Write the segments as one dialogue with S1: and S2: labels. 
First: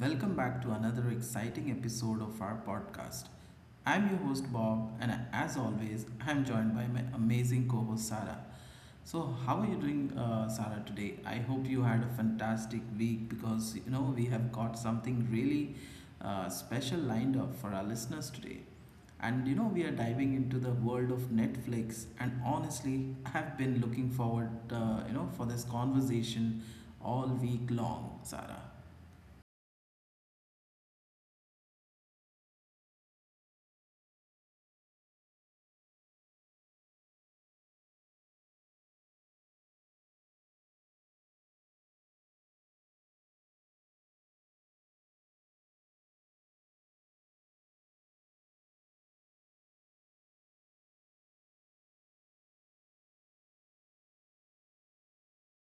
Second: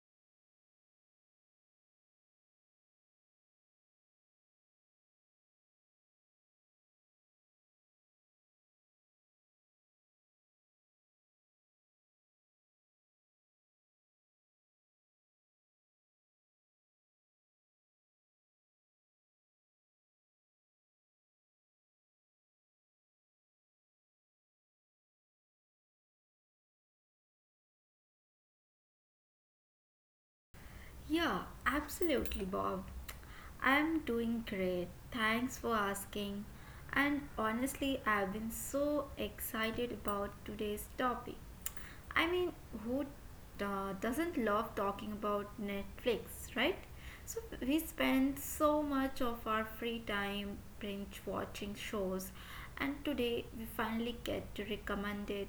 S1: Welcome back to another exciting episode of our podcast. I'm your host, Bob, and as always, I'm joined by my amazing co host, Sarah. So, how are you doing, Sarah, today? I hope you had a fantastic week because we have got something really special lined up for our listeners today. And you know, we are diving into the world of Netflix, and honestly, I've been looking forward, for this conversation all week long, Sarah.
S2: Yeah, absolutely, Bob. I'm doing great. Thanks for asking. And honestly, I've been so excited about today's topic. I mean, who doesn't love talking about Netflix, right? So we spend so much of our free time binge watching shows, and today we finally get to recommend it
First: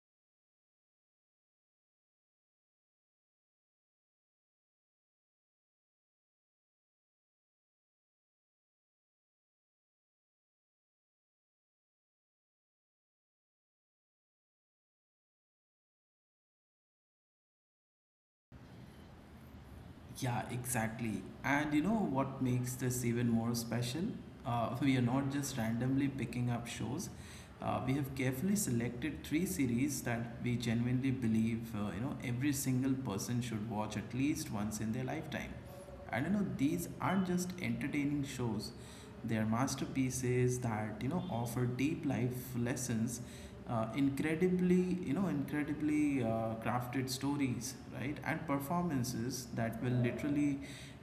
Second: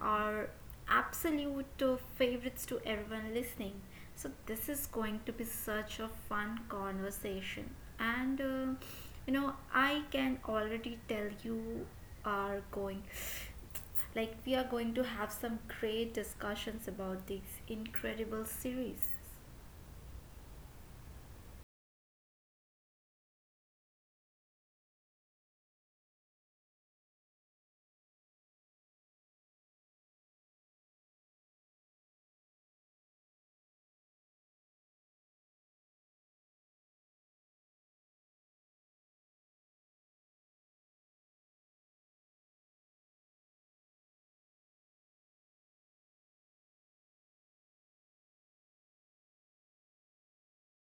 S2: our absolute favorites to everyone listening. So this is going to be such a fun conversation, and you know I can already tell you are going like we are going to have some great discussions about this incredible series.
S1: Yeah, exactly. And you know what makes this even more special? We are not just randomly picking up shows. We have carefully selected three series that we genuinely believe every single person should watch at least once in their lifetime. I don't know, these aren't just entertaining shows. They're masterpieces that, you know, offer deep life lessons, incredibly crafted stories, right? And performances that will literally,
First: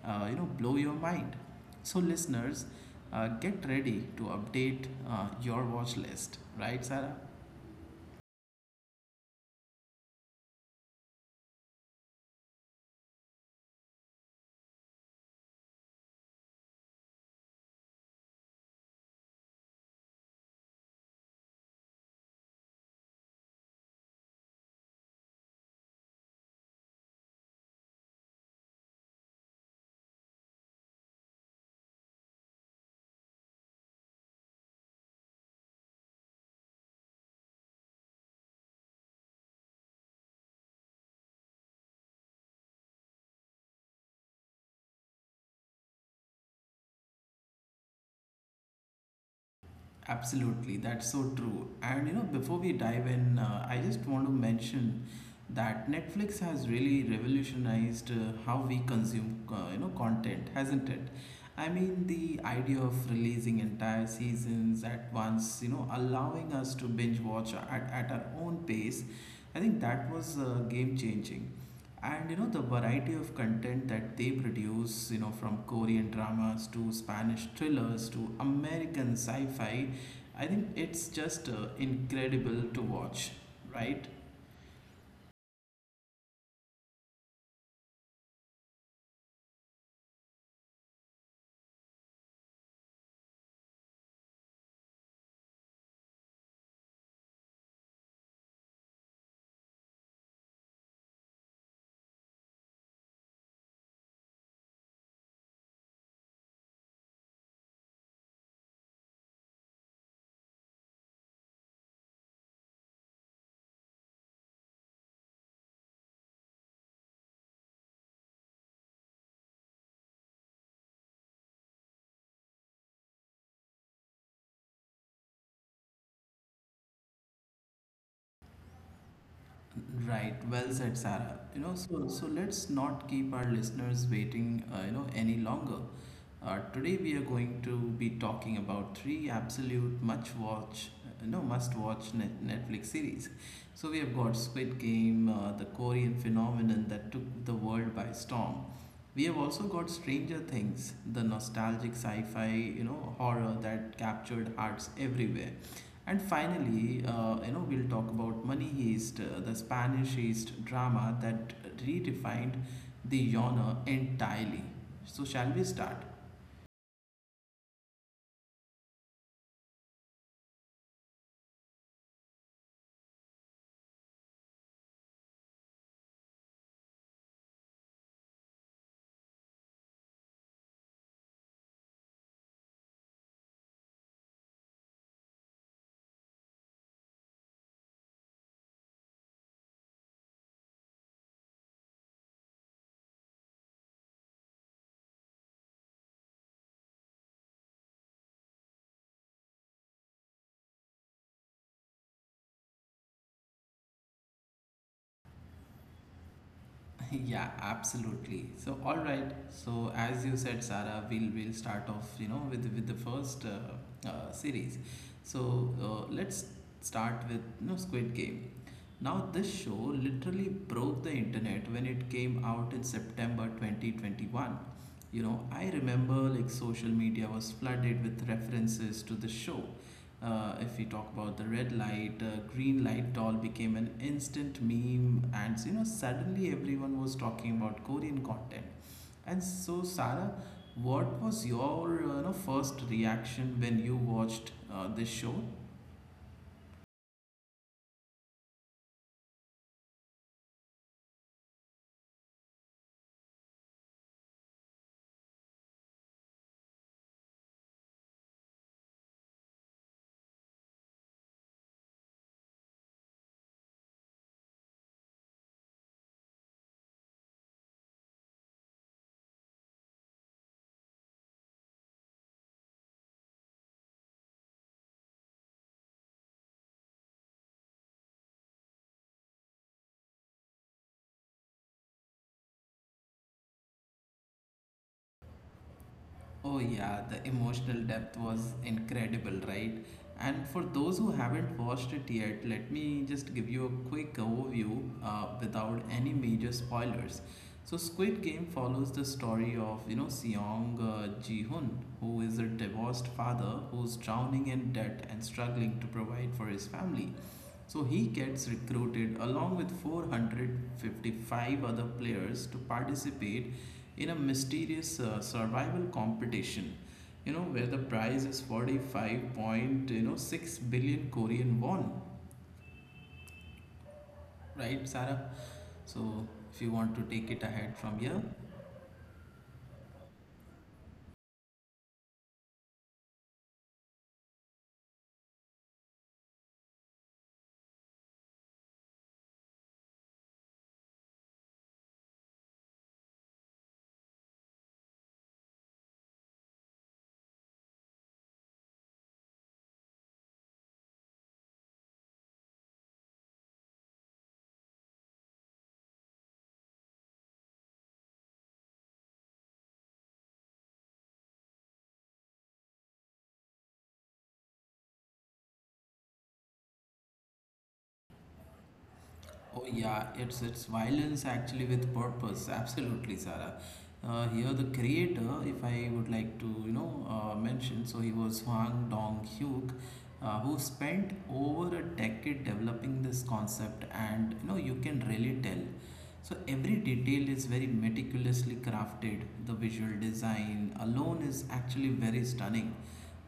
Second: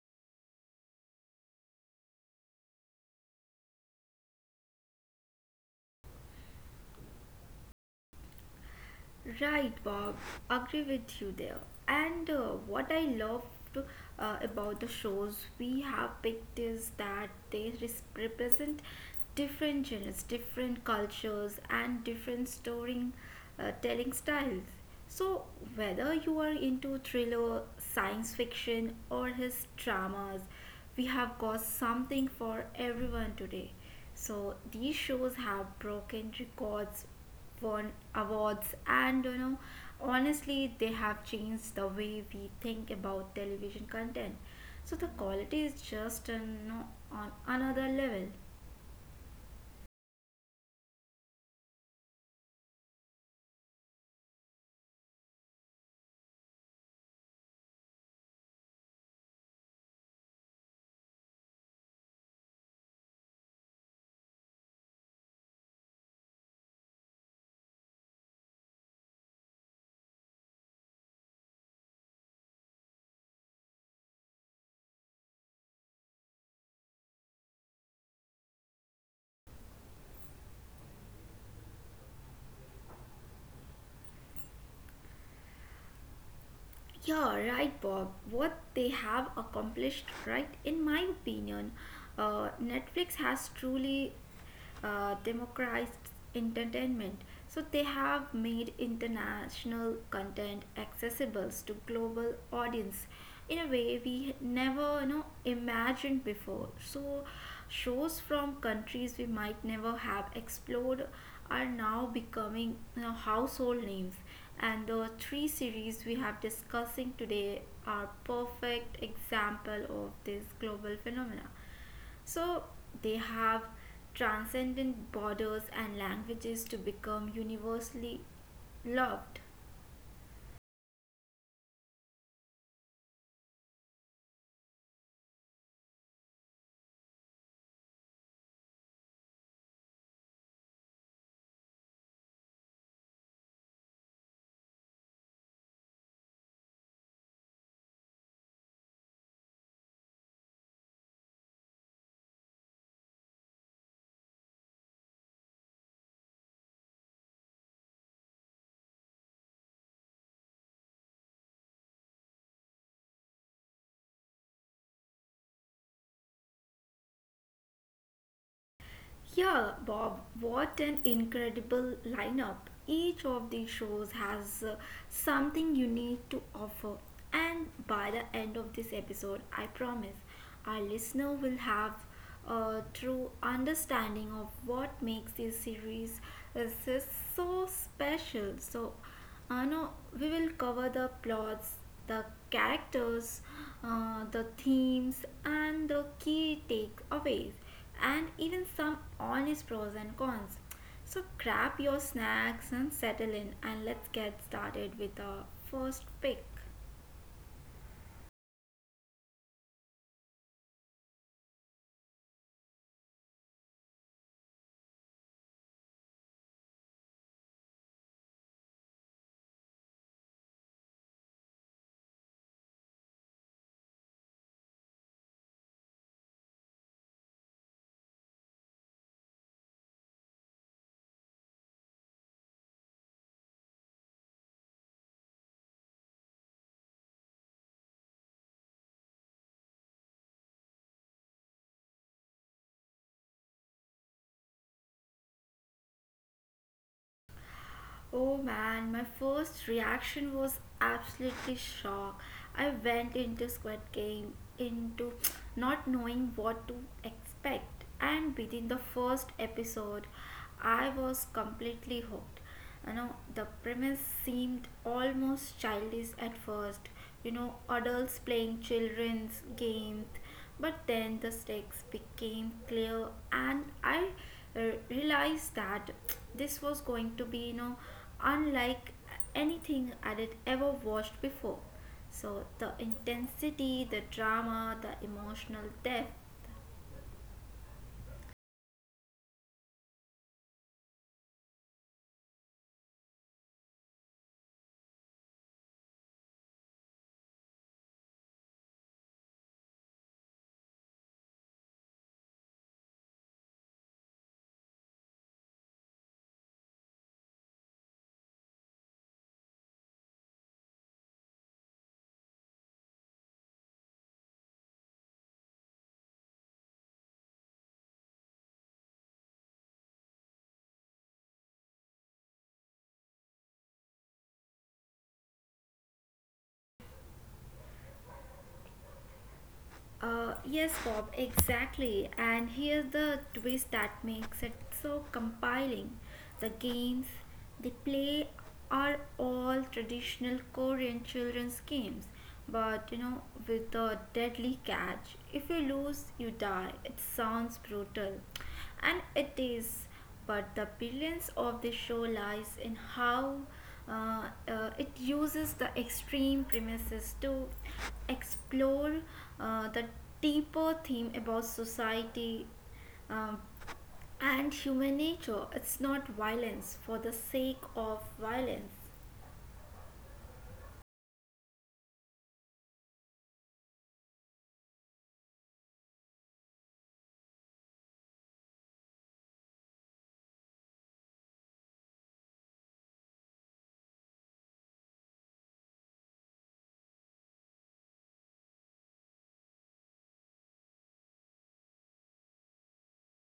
S1: blow your mind. So, listeners, get ready to update your watch list, right, Sarah?
S2: Right, Bob. Agree with you there. And what I loved about the shows we have picked is that represent different genres, different cultures, and different storytelling telling styles. So, whether you are into thriller, science fiction, or his dramas, we have got something for everyone today. So, these shows have broken records won awards, and you know, honestly they have changed the way we think about television content. So the quality is just you know, on another level.
S1: Absolutely, that's so true. And you know, before we dive in, I just want to mention that Netflix has really revolutionized how we consume, content, hasn't it? I mean, the idea of releasing entire seasons at once, you know, allowing us to binge watch at our own pace, I think that was game changing. And you know, the variety of content that they produce, you know, from Korean dramas to Spanish thrillers to American sci fi, I think it's just incredible to watch, right?
S2: Yeah, right, Bob. What they have accomplished, right? In my opinion, Netflix has truly democratized entertainment. So they have made international content accessible to global audience in a way we never you know imagined before. So shows from countries we might never have explored are now becoming, you know, household names, and the three series we have discussing today are perfect example of this global phenomena. So they have transcended borders and languages to become universally loved.
S1: Right. Well said, Sarah. You know, so let's not keep our listeners waiting, any longer. Today we are going to be talking about three absolute much watch, no must watch Netflix series. So we have got Squid Game, the Korean phenomenon that took the world by storm. We have also got Stranger Things, the nostalgic sci-fi, you know, horror that captured hearts everywhere. And finally, we'll talk about Money Heist, the Spanish Heist drama that redefined the genre entirely. So, shall we start?
S2: Yeah, Bob, what an incredible lineup. Each of these shows has something unique to offer. And by the end of this episode, I promise our listener will have a true understanding of what makes this series uh, s- so special. So, I know we will cover the plots, the characters, the themes, and the key takeaways and even some honest pros and cons. So grab your snacks and settle in and let's get started with our first pick.
S1: Yeah, absolutely. So, all right. So, as you said, Sarah, we'll start off, you know, with the first series. So, let's start with, you know, Squid Game. Now, this show literally broke the internet when it came out in September 2021. You know, I remember like social media was flooded with references to the show. If we talk about the red light, green light doll became an instant meme, and you know suddenly everyone was talking about Korean content. And so, Sarah, what was your first reaction when you watched this show?
S2: Oh man, my first reaction was absolutely shock. I went into Squid Game into not knowing what to expect, and within the first episode, I was completely hooked. You know, the premise seemed almost childish at first. You know, adults playing children's games, but then the stakes became clear, and I realized that this was going to be, you know, unlike anything I had ever watched before. So the intensity, the drama, the emotional depth.
S1: Oh yeah, the emotional depth was incredible, right? And for those who haven't watched it yet, let me just give you a quick overview without any major spoilers. So Squid Game follows the story of you know Seong Ji-hun, who is a divorced father who's drowning in debt and struggling to provide for his family. So he gets recruited along with 455 other players to participate in a mysterious survival competition. You know where the prize is 45, you know, 6 billion Korean won, right, Sarah? So if you want to take it ahead from here.
S2: Yes, Bob, exactly. And here's the twist that makes it so compelling. The games they play are all traditional Korean children's games, but you know, with the deadly catch. If you lose, you die. It sounds brutal and it is, but the brilliance of the show lies in how it uses the extreme premises to explore the deeper theme about society, um, and human nature. It's not violence for the sake of violence.
S1: Oh yeah, it's violence actually with purpose. Absolutely, Sarah. Here the creator, if I would like to mention, so he was Hwang Dong-hyuk, who spent over a decade developing this concept, and you know you can really tell. So every detail is very meticulously crafted. The visual design alone is actually very stunning.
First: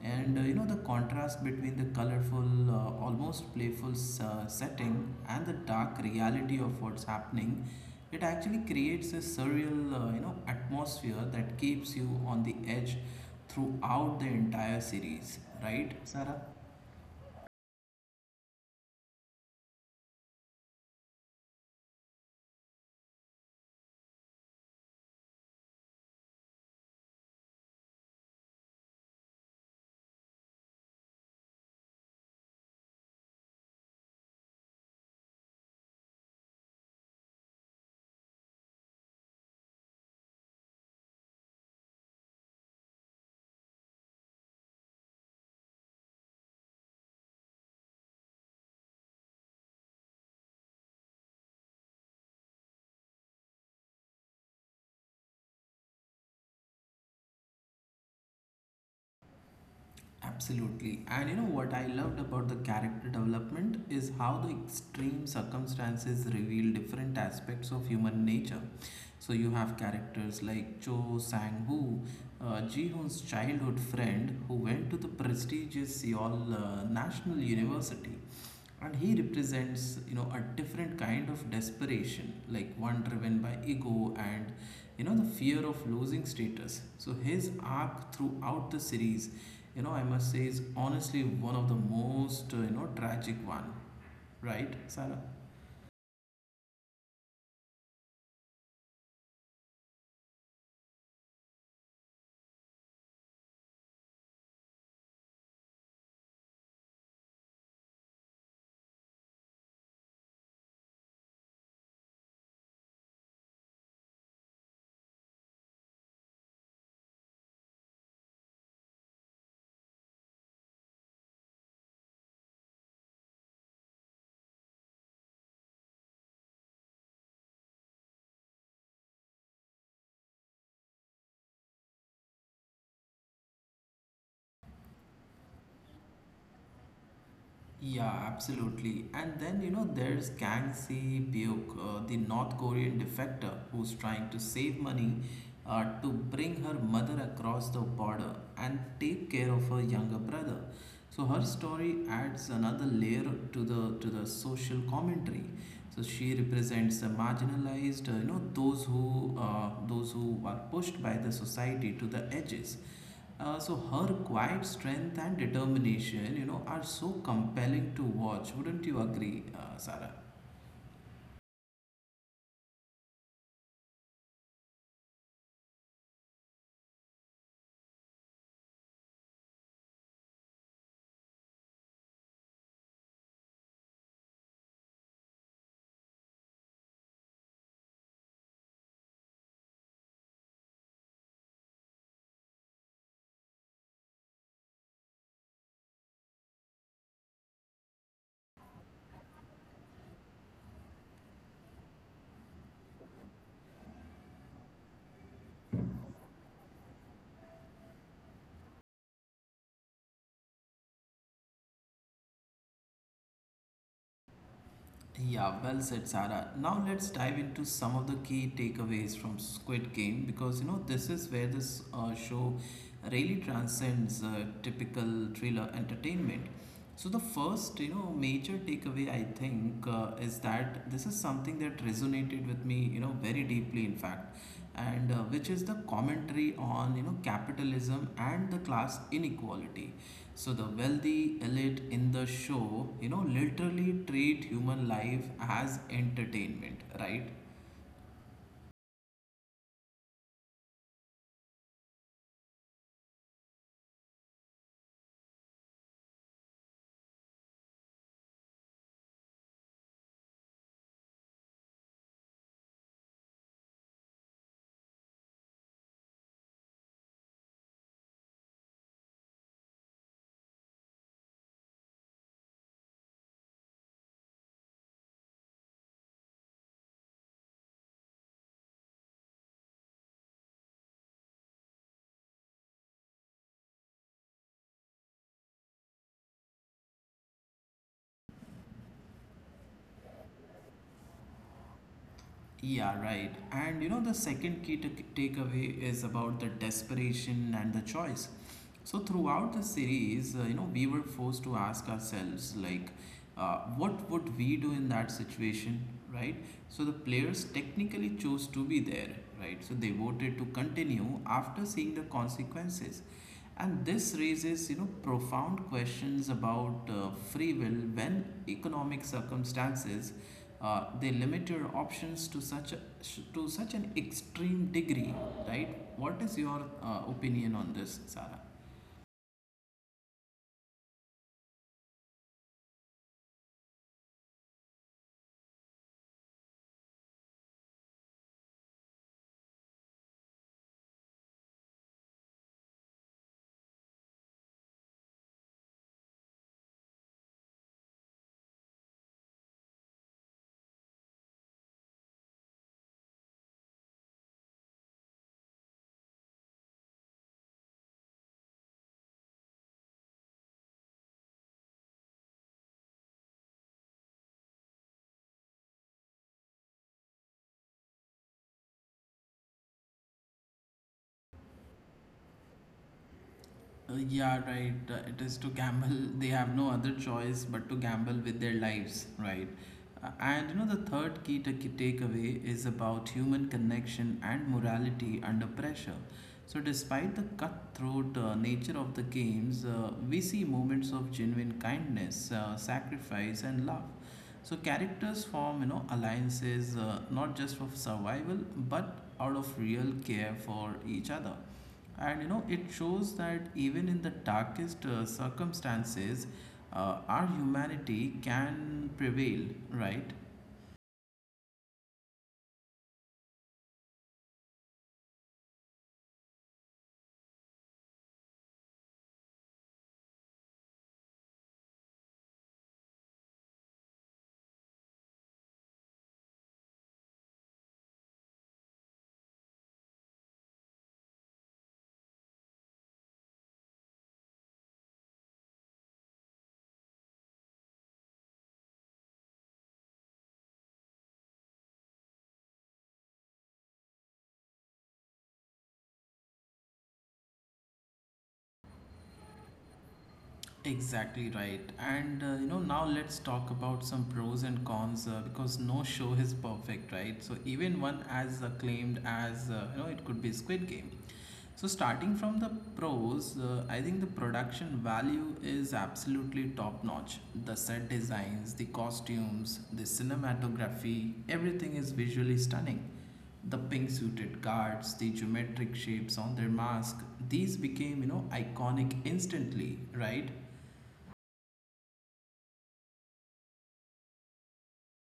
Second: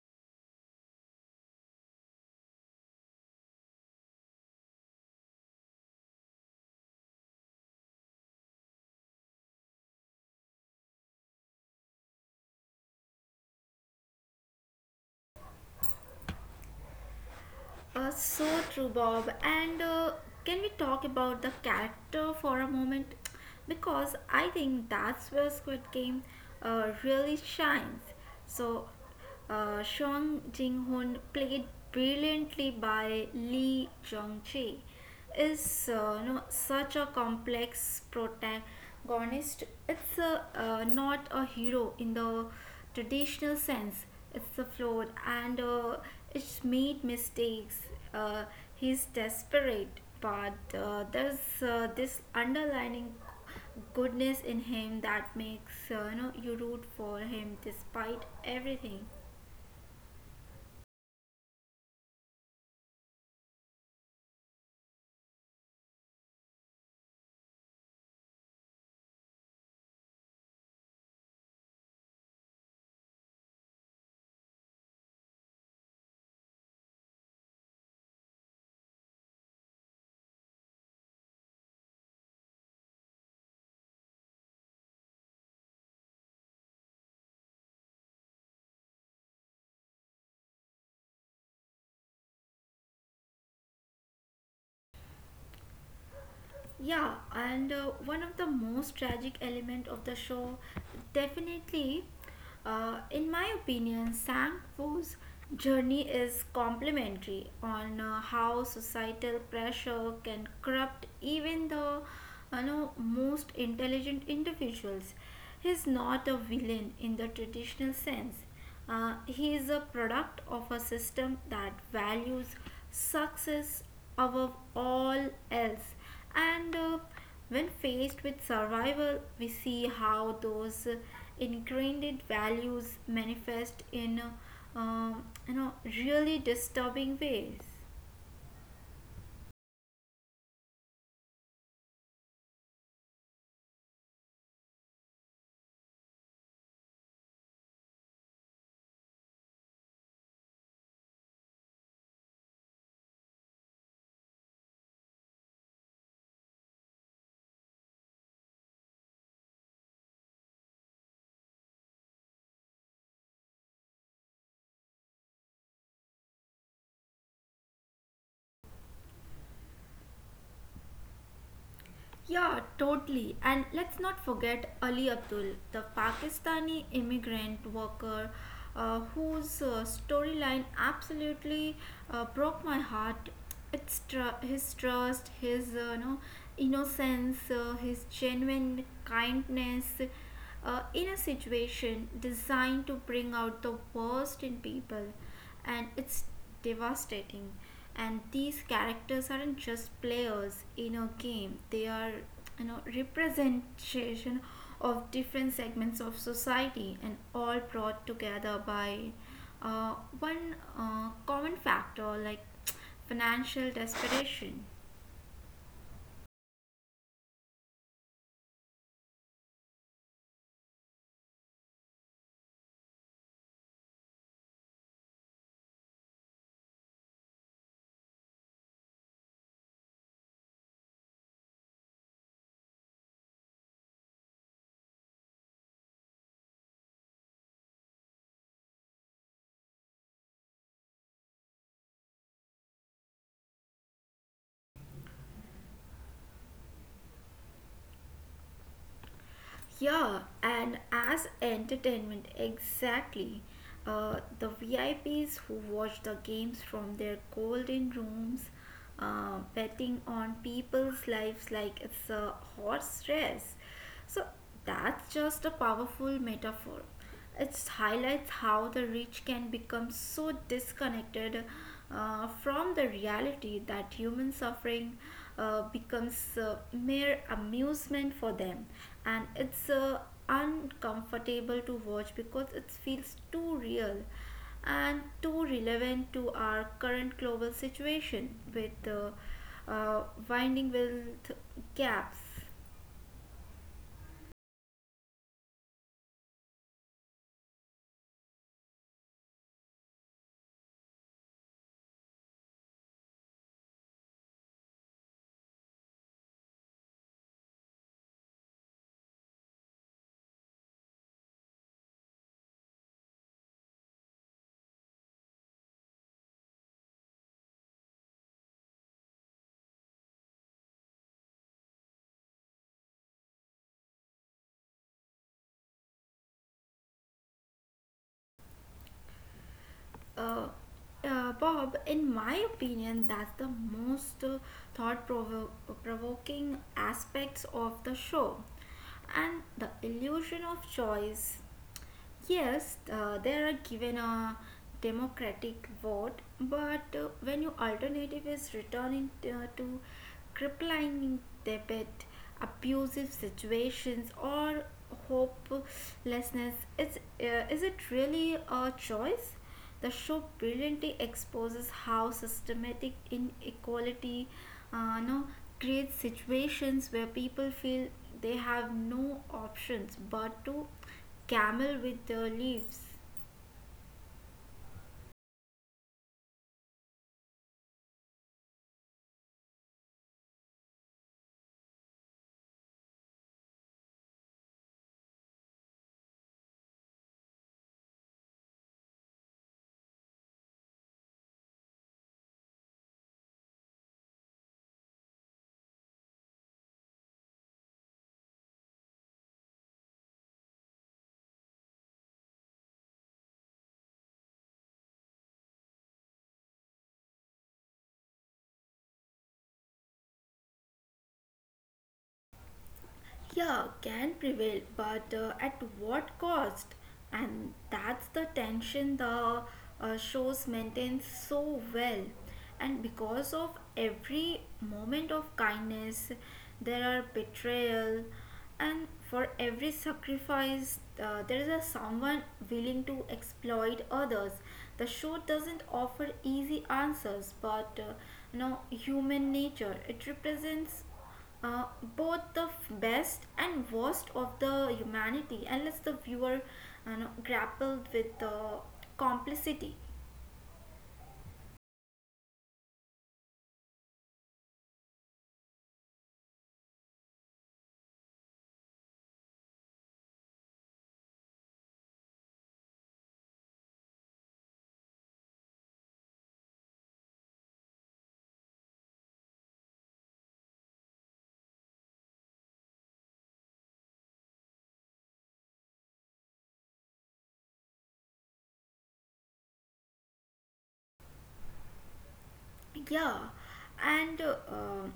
S1: And the contrast between the colorful, almost playful setting and the dark reality of what's happening, it actually creates a surreal, atmosphere that keeps you on the edge throughout the entire series, right, Sarah?
S2: So true, Bob. And can we talk about the character for a moment? Because I think that's where Squid Game really shines. So, Shang Jing Hoon, played brilliantly by Lee Jong Jae, is you know, such a complex protagonist. It's a, not a hero in the traditional sense. It's a flawed and it's made mistakes. Uh, he's desperate, but there's this underlining goodness in him that makes you know you root for him despite everything.
S1: Absolutely. And you know what I loved about the character development is how the extreme circumstances reveal different aspects of human nature. So you have characters like Cho Sang-woo, Ji-hoon's childhood friend who went to the prestigious Seoul National University, and he represents you know a different kind of desperation, like one driven by ego and you know the fear of losing status. So his arc throughout the series, you know, I must say is honestly one of the most tragic one, right, Sarah?
S2: Yeah, and one of the most tragic element of the show, definitely, in my opinion, Sang Woo's journey is complementary on how societal pressure can corrupt even the, you know, most intelligent individuals. He's not a villain in the traditional sense. He is a product of a system that values success above all else. And when faced with survival, we see how those ingrained values manifest in you know really disturbing ways.
S1: Yeah, absolutely. And then, you know, there's Kang Si Byuk, the North Korean defector who's trying to save money to bring her mother across the border and take care of her younger brother. So her story adds another layer to the social commentary. So she represents the marginalized, those who are pushed by the society to the edges. So her quiet strength and determination, you know, are so compelling to watch. Wouldn't you agree, Sarah?
S2: Yeah, totally. And let's not forget Ali Abdul, the Pakistani immigrant worker, whose storyline absolutely broke my heart. His trust, his you know, innocence, his genuine kindness in a situation designed to bring out the worst in people, and it's devastating. And these characters aren't just players in a game, they are, you know, representation of different segments of society and all brought together by uh, one common factor, like financial desperation.
S1: Yeah, well said, Sarah. Now let's dive into some of the key takeaways from Squid Game, because you know this is where this show really transcends typical thriller entertainment. So the first, you know, major takeaway I think is that this is something that resonated with me, you know, very deeply, in fact, and which is the commentary on you know capitalism and the class inequality. So the wealthy elite in the show, you know, literally treat human life as entertainment, right?
S2: Yeah, and as entertainment, exactly. The VIPs who watch the games from their golden rooms, betting on people's lives like it's a horse race. So that's just a powerful metaphor. It highlights how the rich can become so disconnected from the reality that human suffering becomes mere amusement for them, and it's uncomfortable to watch because it feels too real and too relevant to our current global situation with the uh, winding wealth gaps.
S1: Yeah, right. And you know, the second takeaway is about the desperation and the choice. So throughout the series, we were forced to ask ourselves, like, what would we do in that situation, right? So the players technically chose to be there, right? So they voted to continue after seeing the consequences. And this raises, you know, profound questions about free will when economic circumstances they limit your options to such an extreme degree, right? What is your opinion on this, Sarah?
S2: uh, Bob, in my opinion, that's the most thought provoking aspects of the show. And the illusion of choice. Yes, they are given a democratic vote, but when your alternative is to crippling debt, abusive situations, or hopelessness, is it really a choice? The show brilliantly exposes how systematic inequality, no, creates situations where people feel they have no options but to camel with the leaves.
S1: Yeah, right. It is to gamble. They have no other choice but to gamble with their lives, right? And you know, the third takeaway is about human connection and morality under pressure. So, despite the cutthroat nature of the games, we see moments of genuine kindness, sacrifice, and love. So, characters form, you know, alliances not just for survival but out of real care for each other, and you know it shows that even in the darkest circumstances our humanity can prevail, right?
S2: Yeah, can prevail, but at what cost? And that's the tension the shows maintains so well. And because of every moment of kindness, there are betrayal, and for every sacrifice, there is a someone willing to exploit others. The show doesn't offer easy answers, but you know, human nature. It represents uh, both the best and worst of the humanity and lets the viewer, you know, grapple with the complicity.
S1: Exactly right. And now let's talk about some pros and cons, because no show is perfect, right? So even one as acclaimed as it could be Squid Game. So starting from the pros, I think the production value is absolutely top notch. The set designs, the costumes, the cinematography, everything is visually stunning. The pink suited guards, the geometric shapes on their mask, these became, you know, iconic instantly, right?
S2: Yeah, and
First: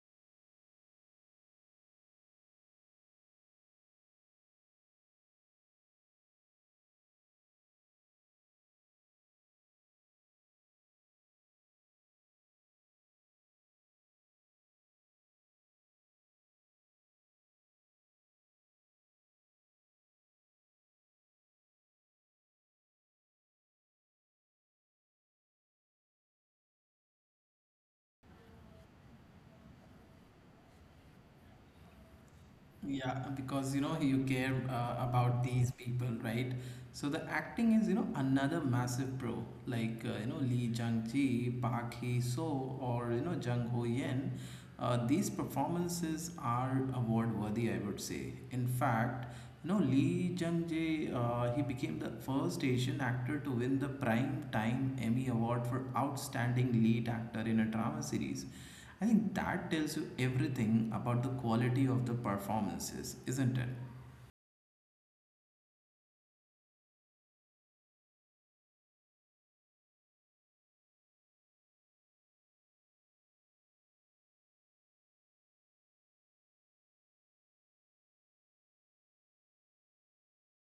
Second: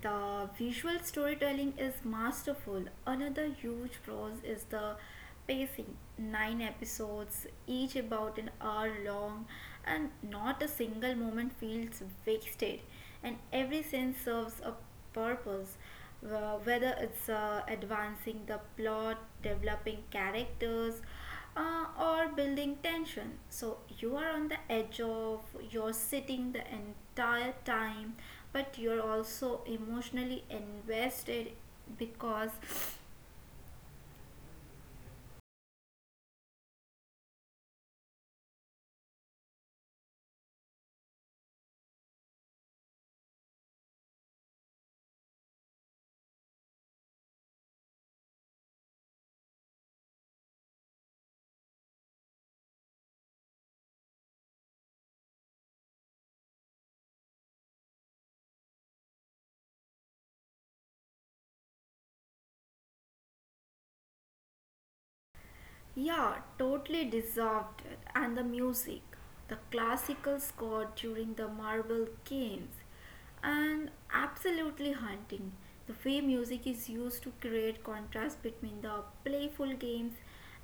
S2: the visual storytelling is masterful. Another huge pros is the pacing. Nine episodes, each about an hour long, and not a single moment feels wasted, and every scene serves a purpose. Whether it's advancing the plot, developing characters, or building tension. So you are on the edge of your sitting the entire time, but you're also emotionally invested because.
S1: Yeah, because you know you care about these people, right? So the acting is, you know, another massive pro, like you know Lee Jung Ji, Park Hee So, or you know Jung Ho Yen. These performances are award worthy, I would say. In fact, you know Lee Jung Ji, he became the first Asian actor to win the Prime Time Emmy Award for Outstanding Lead Actor in a Drama Series. I think that tells you everything about the quality of the performances, isn't it?
S2: Yeah, totally dissolved it. And the music, the classical score during the Marble Games, and absolutely haunting. The way music is used to create contrast between the playful games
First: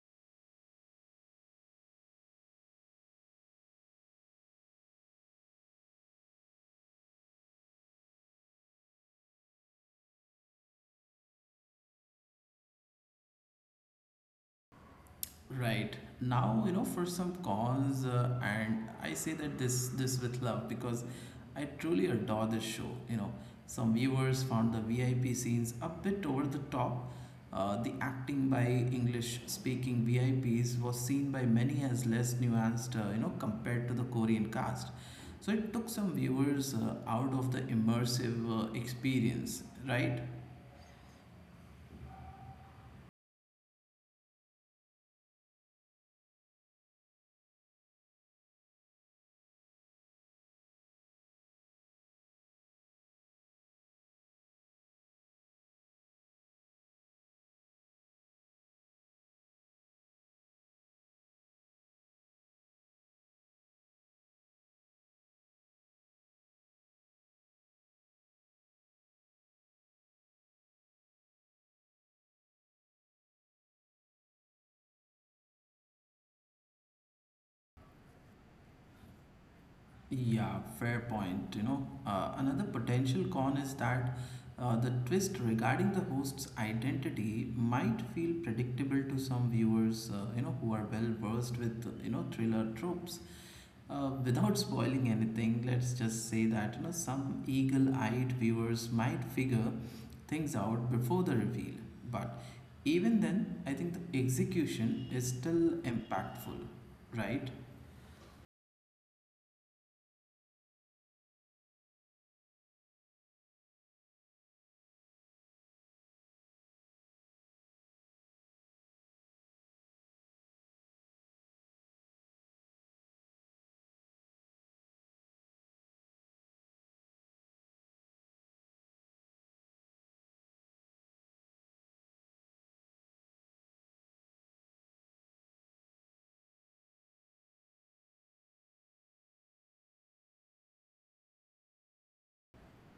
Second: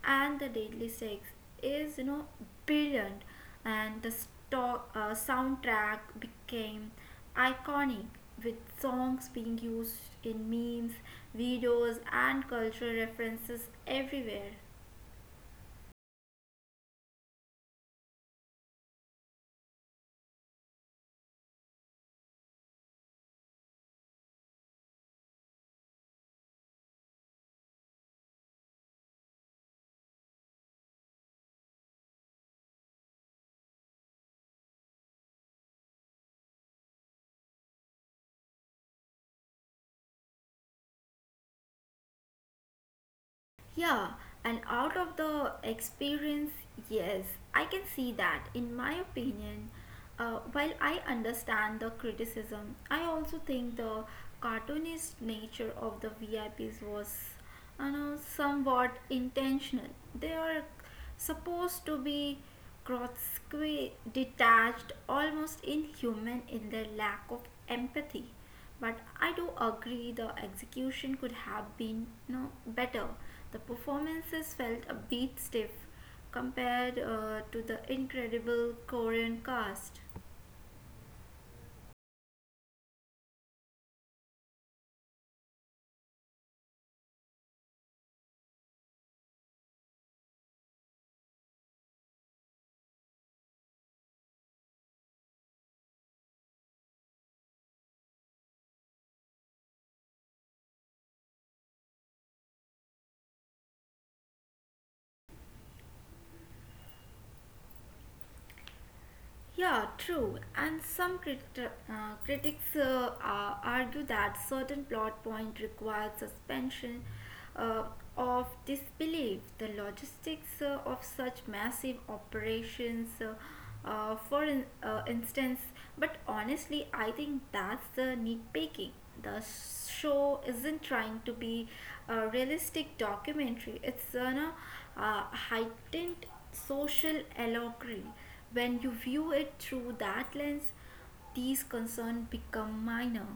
S2: and the deadly stakes is, you know, brilliant. And the soundtrack became iconic with songs being used in memes, videos, and cultural references everywhere.
S1: Right now, you know, for some cons, and I say that this with love, because I truly adore this show. You know, some viewers found the VIP scenes a bit over the top. The acting by English-speaking VIPs was seen by many as less nuanced, compared to the Korean cast. So it took some viewers out of the immersive experience, right?
S2: Yeah, and out of the experience, yes, I can see that. In my opinion, while I understand the criticism, I also think the cartoonist nature of the VIPs was, you know, somewhat intentional. They are supposed to be grotesquely detached, almost inhuman in their lack of empathy. But I do agree the execution could have been no better. The performances felt a bit stiff compared to the incredible Korean cast.
S1: Yeah, fair point. You know, another potential con is that the twist regarding the host's identity might feel predictable to some viewers, who are well versed with, you know, thriller tropes. Without spoiling anything, let's just say that, you know, some eagle-eyed viewers might figure things out before the reveal. But even then, I think the execution is still impactful, right?
S2: Yeah, true. And some critics argue that certain plot point requires suspension uh, of disbelief. The logistics of such massive operations, instance, but honestly, I think that's the nitpicking. The show isn't trying to be a realistic documentary. It's on a heightened social allegory. When you view it through that lens, these concerns become minor.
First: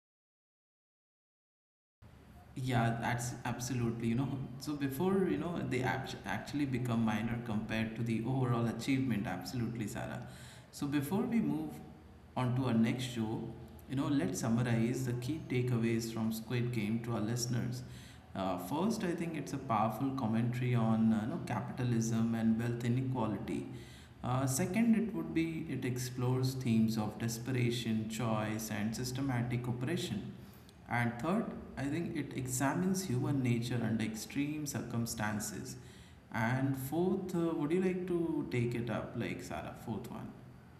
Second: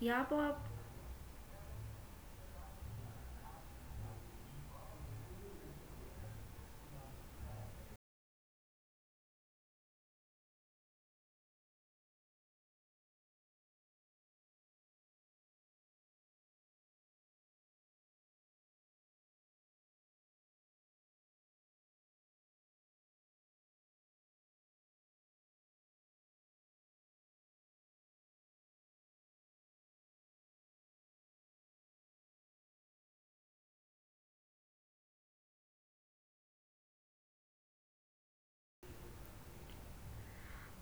S2: Yeah, Bob?
S1: Yeah, that's absolutely, you know. So before, you know, actually become minor compared to the overall achievement, absolutely, Sarah. So before we move on to our next show, you know, let's summarize the key takeaways from Squid Game to our listeners. First, I think it's a powerful commentary on, capitalism and wealth inequality. Second, it would be it explores themes of desperation, choice, and systematic oppression. And third, I think it examines human nature under extreme circumstances. And fourth, would you like to take it up, like Sarah? Fourth one.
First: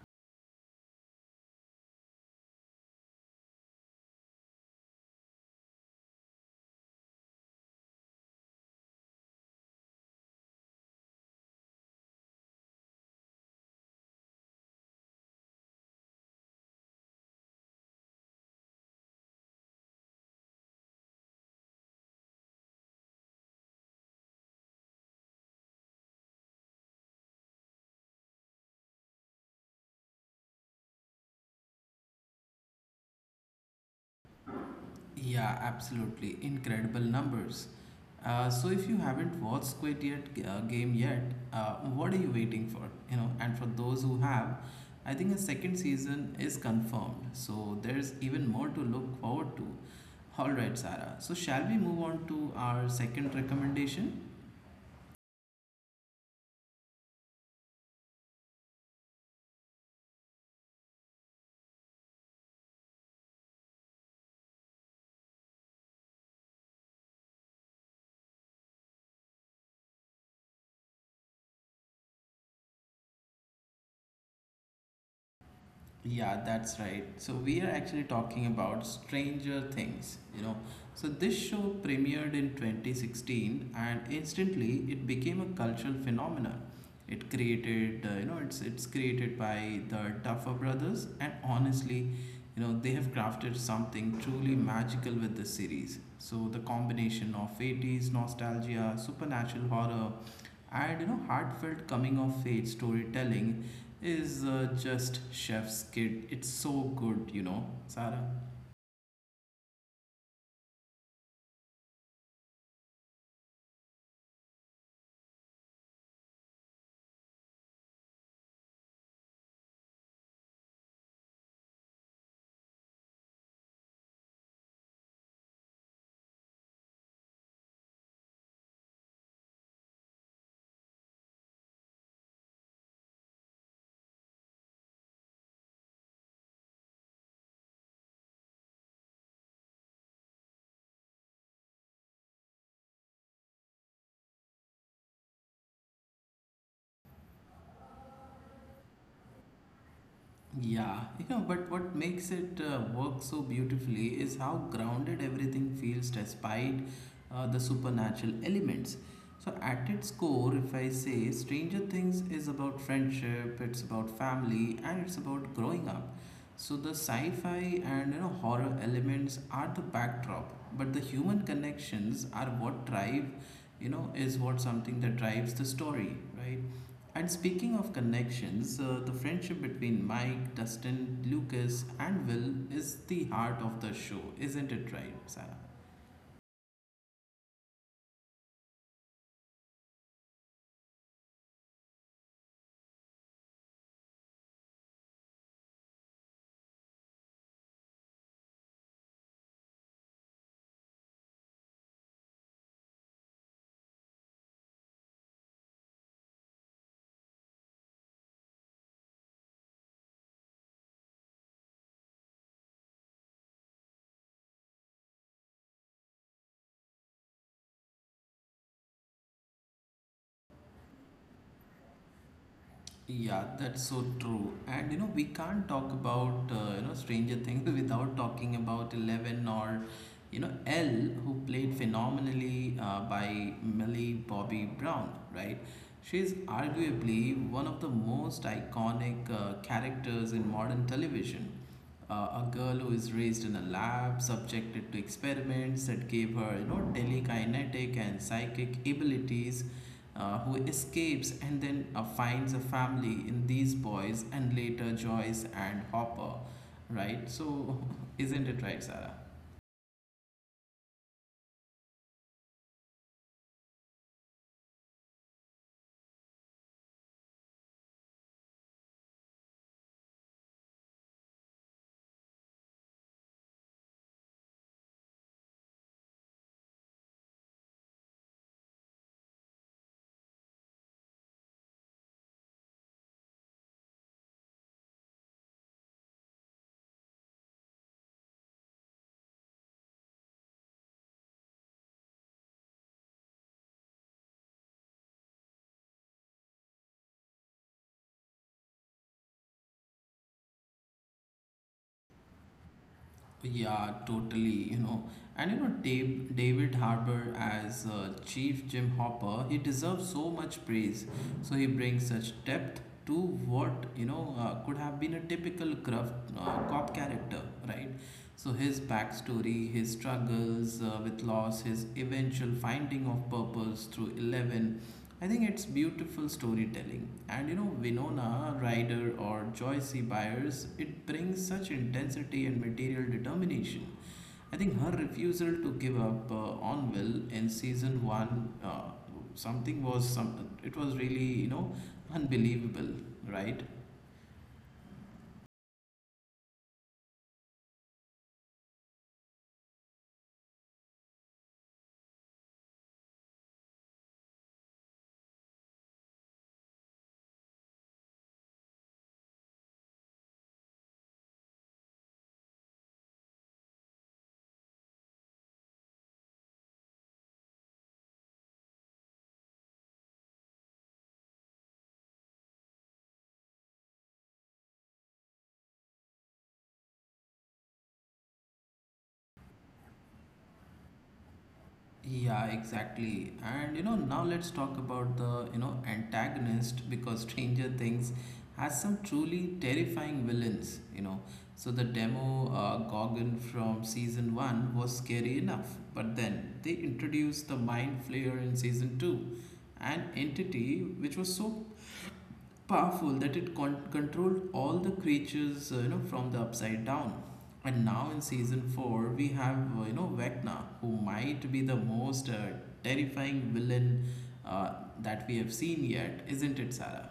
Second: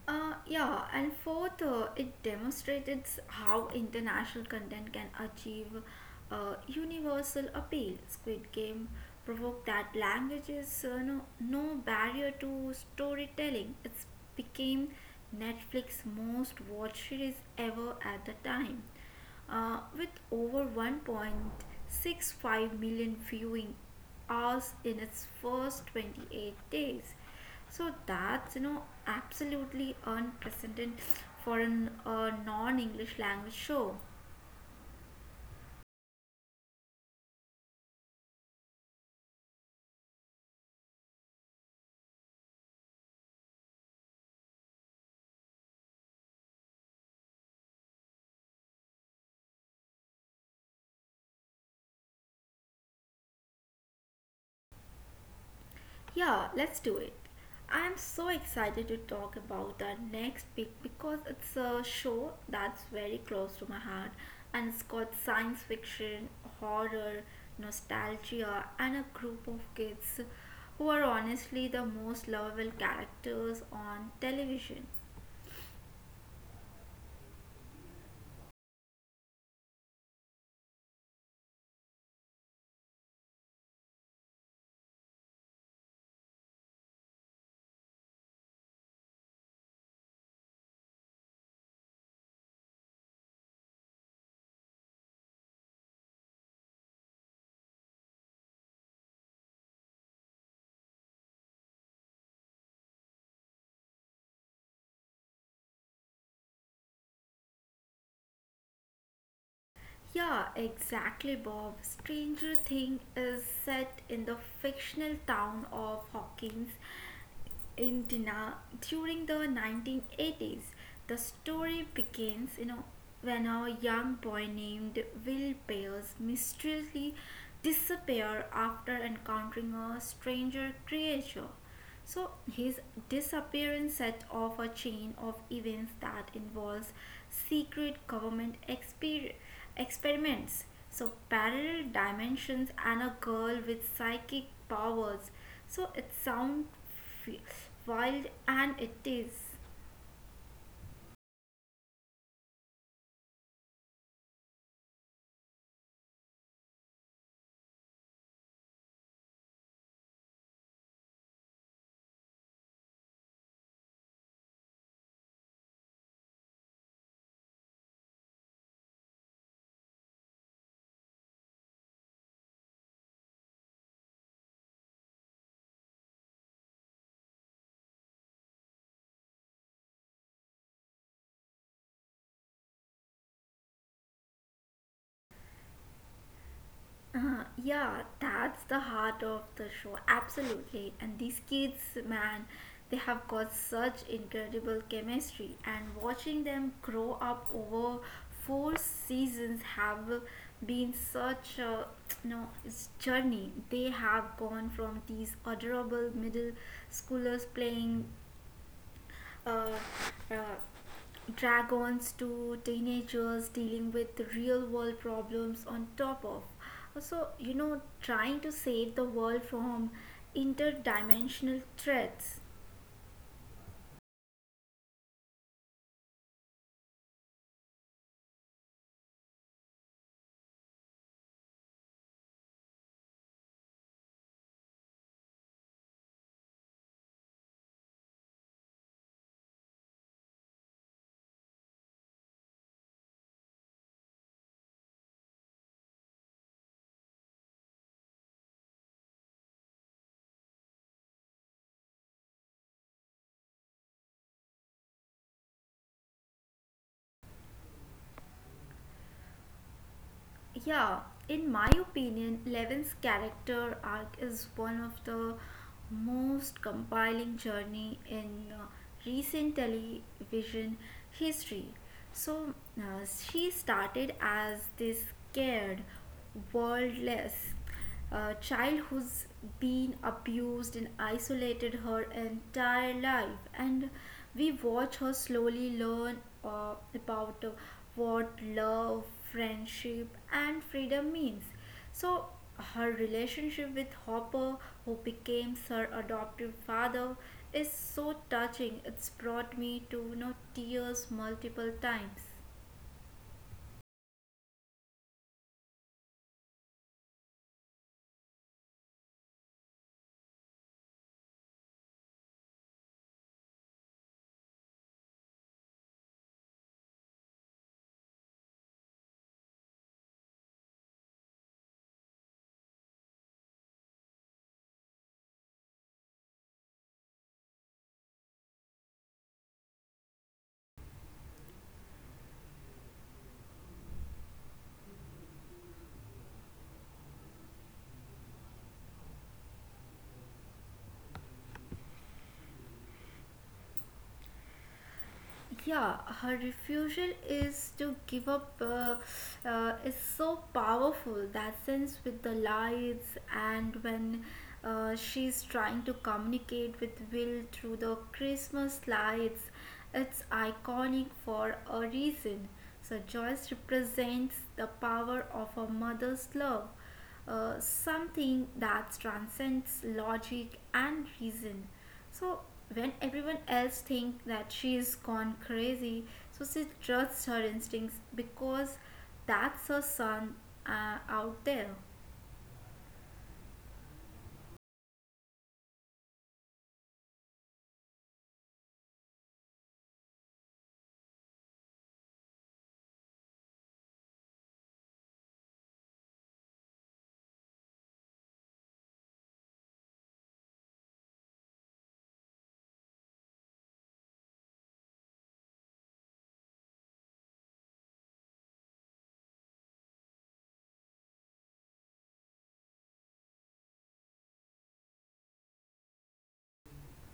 S2: Yeah, and fourth, it demonstrated how international content can achieve universal appeal. Squid Game provoked that language is no barrier to storytelling. It became Netflix's most watched series ever at the time, with over 1.65 million viewing hours in its first 28 days. So that's you know absolutely unprecedented for an non-English language show.
S1: Yeah, absolutely. Incredible numbers. So if you haven't watched Squid game yet, what are you waiting for? You know, and for those who have, I think a second season is confirmed. So there's even more to look forward to. All right, Sarah. So shall we move on to our second recommendation?
S2: Yeah, let's do it. I'm so excited to talk about the next pick because it's a show that's very close to my heart, and it's called science fiction, horror, nostalgia, and a group of kids who are honestly the most lovable characters on television.
S1: Yeah, that's right. So we are actually talking about Stranger Things, you know. So this show premiered in 2016 and instantly it became a cultural phenomenon. It created, you know, it's created by the Duffer brothers and honestly, you know, they have crafted something truly magical with this series. So the combination of 80's nostalgia, supernatural horror, and you know heartfelt coming of age storytelling is just chef's kid. It's so good, you know, Sarah.
S2: Yeah, exactly, Bob. Stranger Thing is set in the fictional town of Hawkins, Indiana during the 1980s. The story begins, you know, when a young boy named Will Byers mysteriously disappears after encountering a stranger creature. So his disappearance set off a chain of events that involves secret government experiments, so parallel dimensions and a girl with psychic powers. So it sounds wild and it is.
S1: Yeah, you know, but what makes it work so beautifully is how grounded everything feels despite the supernatural elements. So, at its core, if I say Stranger Things is about friendship, it's about family, and it's about growing up. So, the sci fi and you know, horror elements are the backdrop, but the human connections are what drive, you know, is what something that drives the story, right? And speaking of connections, the friendship between Mike, Dustin, Lucas, and Will is the heart of the show, isn't it right, Sarah?
S2: Yeah, that's the heart of the show, absolutely. And these kids, man, they have got such incredible chemistry, and watching them grow up over 4 seasons have been such a no it's journey. They have gone from these adorable middle schoolers playing uh, uh, dragons to teenagers dealing with real world problems on top of so you know trying to save the world from interdimensional threats.
S1: Yeah, that's so true. And you know, we can't talk about you know Stranger Things without talking about Eleven or you know L, who played phenomenally by Millie Bobby Brown, right? She is arguably one of the most iconic characters in modern television. A girl who is raised in a lab, subjected to experiments that gave her, you know, telekinetic and psychic abilities, who escapes and then finds a family in these boys and later Joyce and Hopper, right? So, isn't it right, Sarah?
S2: Yeah, in my opinion, levin's character arc is one of the most compelling journey in recent television history. So uh, she started as this scared worldless a child who's been abused and isolated her entire life, and we watch her slowly learn about what love, friendship and freedom means. So her relationship with hopper, who became her adoptive father, is so touching it's brought me to tears multiple times.
S1: Yeah, totally. You know, and you know, David Harbour as Chief Jim Hopper, he deserves so much praise. So he brings such depth to what you know could have been a typical gruff cop character, right? So his backstory, his struggles with loss, his eventual finding of purpose through Eleven, I think it's beautiful storytelling. And you know, Winona Ryder or Joyce C. Byers, it brings such intensity and material determination. I think her refusal to give up on Will in season one, something was some. It was really you know unbelievable, right?
S2: Yeah, her refusal is to give up is so powerful, that sense with the lights and when she's trying to communicate with will through the christmas lights. It's iconic for a reason. So joyce represents the power of a mother's love, something that transcends logic and reason. So when everyone else think that she is gone crazy, so she trusts her instincts because that's her son out there.
S1: Yeah, exactly. And you know, now let's talk about the, you know, antagonist because Stranger Things has some truly terrifying villains, you know. So the demo Gorgon from season 1 was scary enough, but then they introduced the Mind Flayer in season 2, an entity which was so powerful that it controlled all the creatures you know from the upside down, and now in season 4 we have you know vecna who might be the most terrifying villain uh, that we have seen yet, isn't it sarah.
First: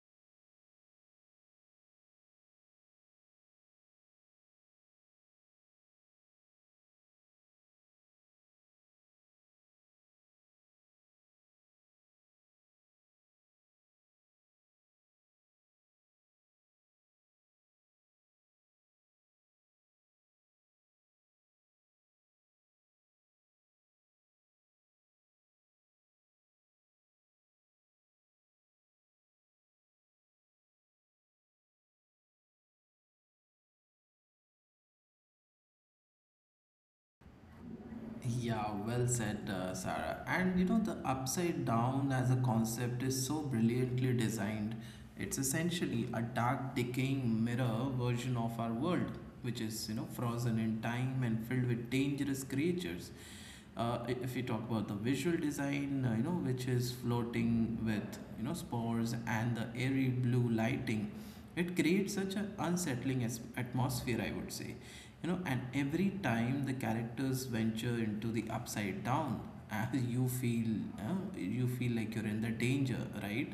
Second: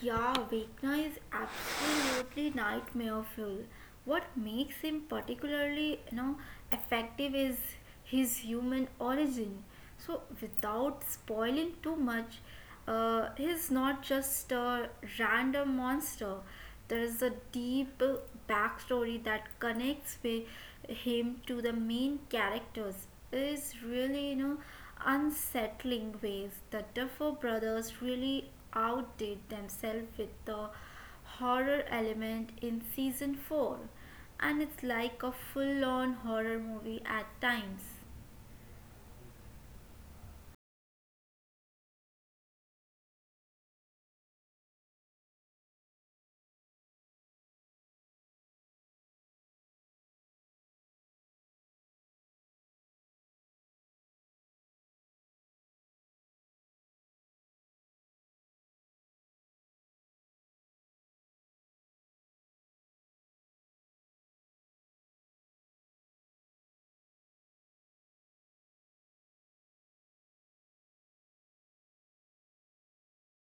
S2: Yeah, Vecna is absolutely nightmare fuel. What makes him particularly, you know, effective is his human origin. So, without spoiling too much, he's not just a random monster. There is a deep backstory that connects with him to the main characters. Is really, you know, unsettling ways. The Duffer brothers really outdid themselves with the horror element in season 4, and it's like a full on horror movie at times.
S1: Yeah, well said, Sarah. And you know, the upside down as a concept is so brilliantly designed. It's essentially a dark, decaying mirror version of our world, which is, you know, frozen in time and filled with dangerous creatures. If we talk about the visual design, you know, which is floating with you know spores and the airy blue lighting, it creates such an unsettling atmosphere, I would say. You know, and every time the characters venture into the upside down, uh, you feel uh, you feel like you're in the danger, right?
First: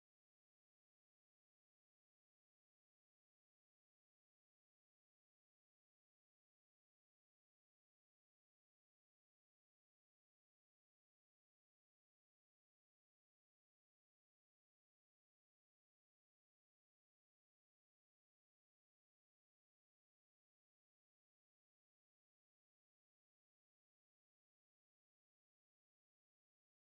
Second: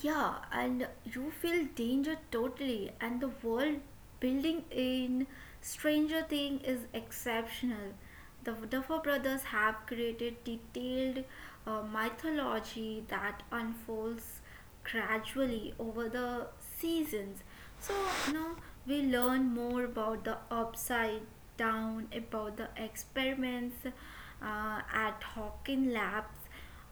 S2: Yeah, and you feel danger totally, and the world building in Stranger Thing is exceptional. The Duffer Brothers have created detailed mythology that unfolds gradually over the seasons. So now we learn more about the upside down, about the experiments at Hawking Labs,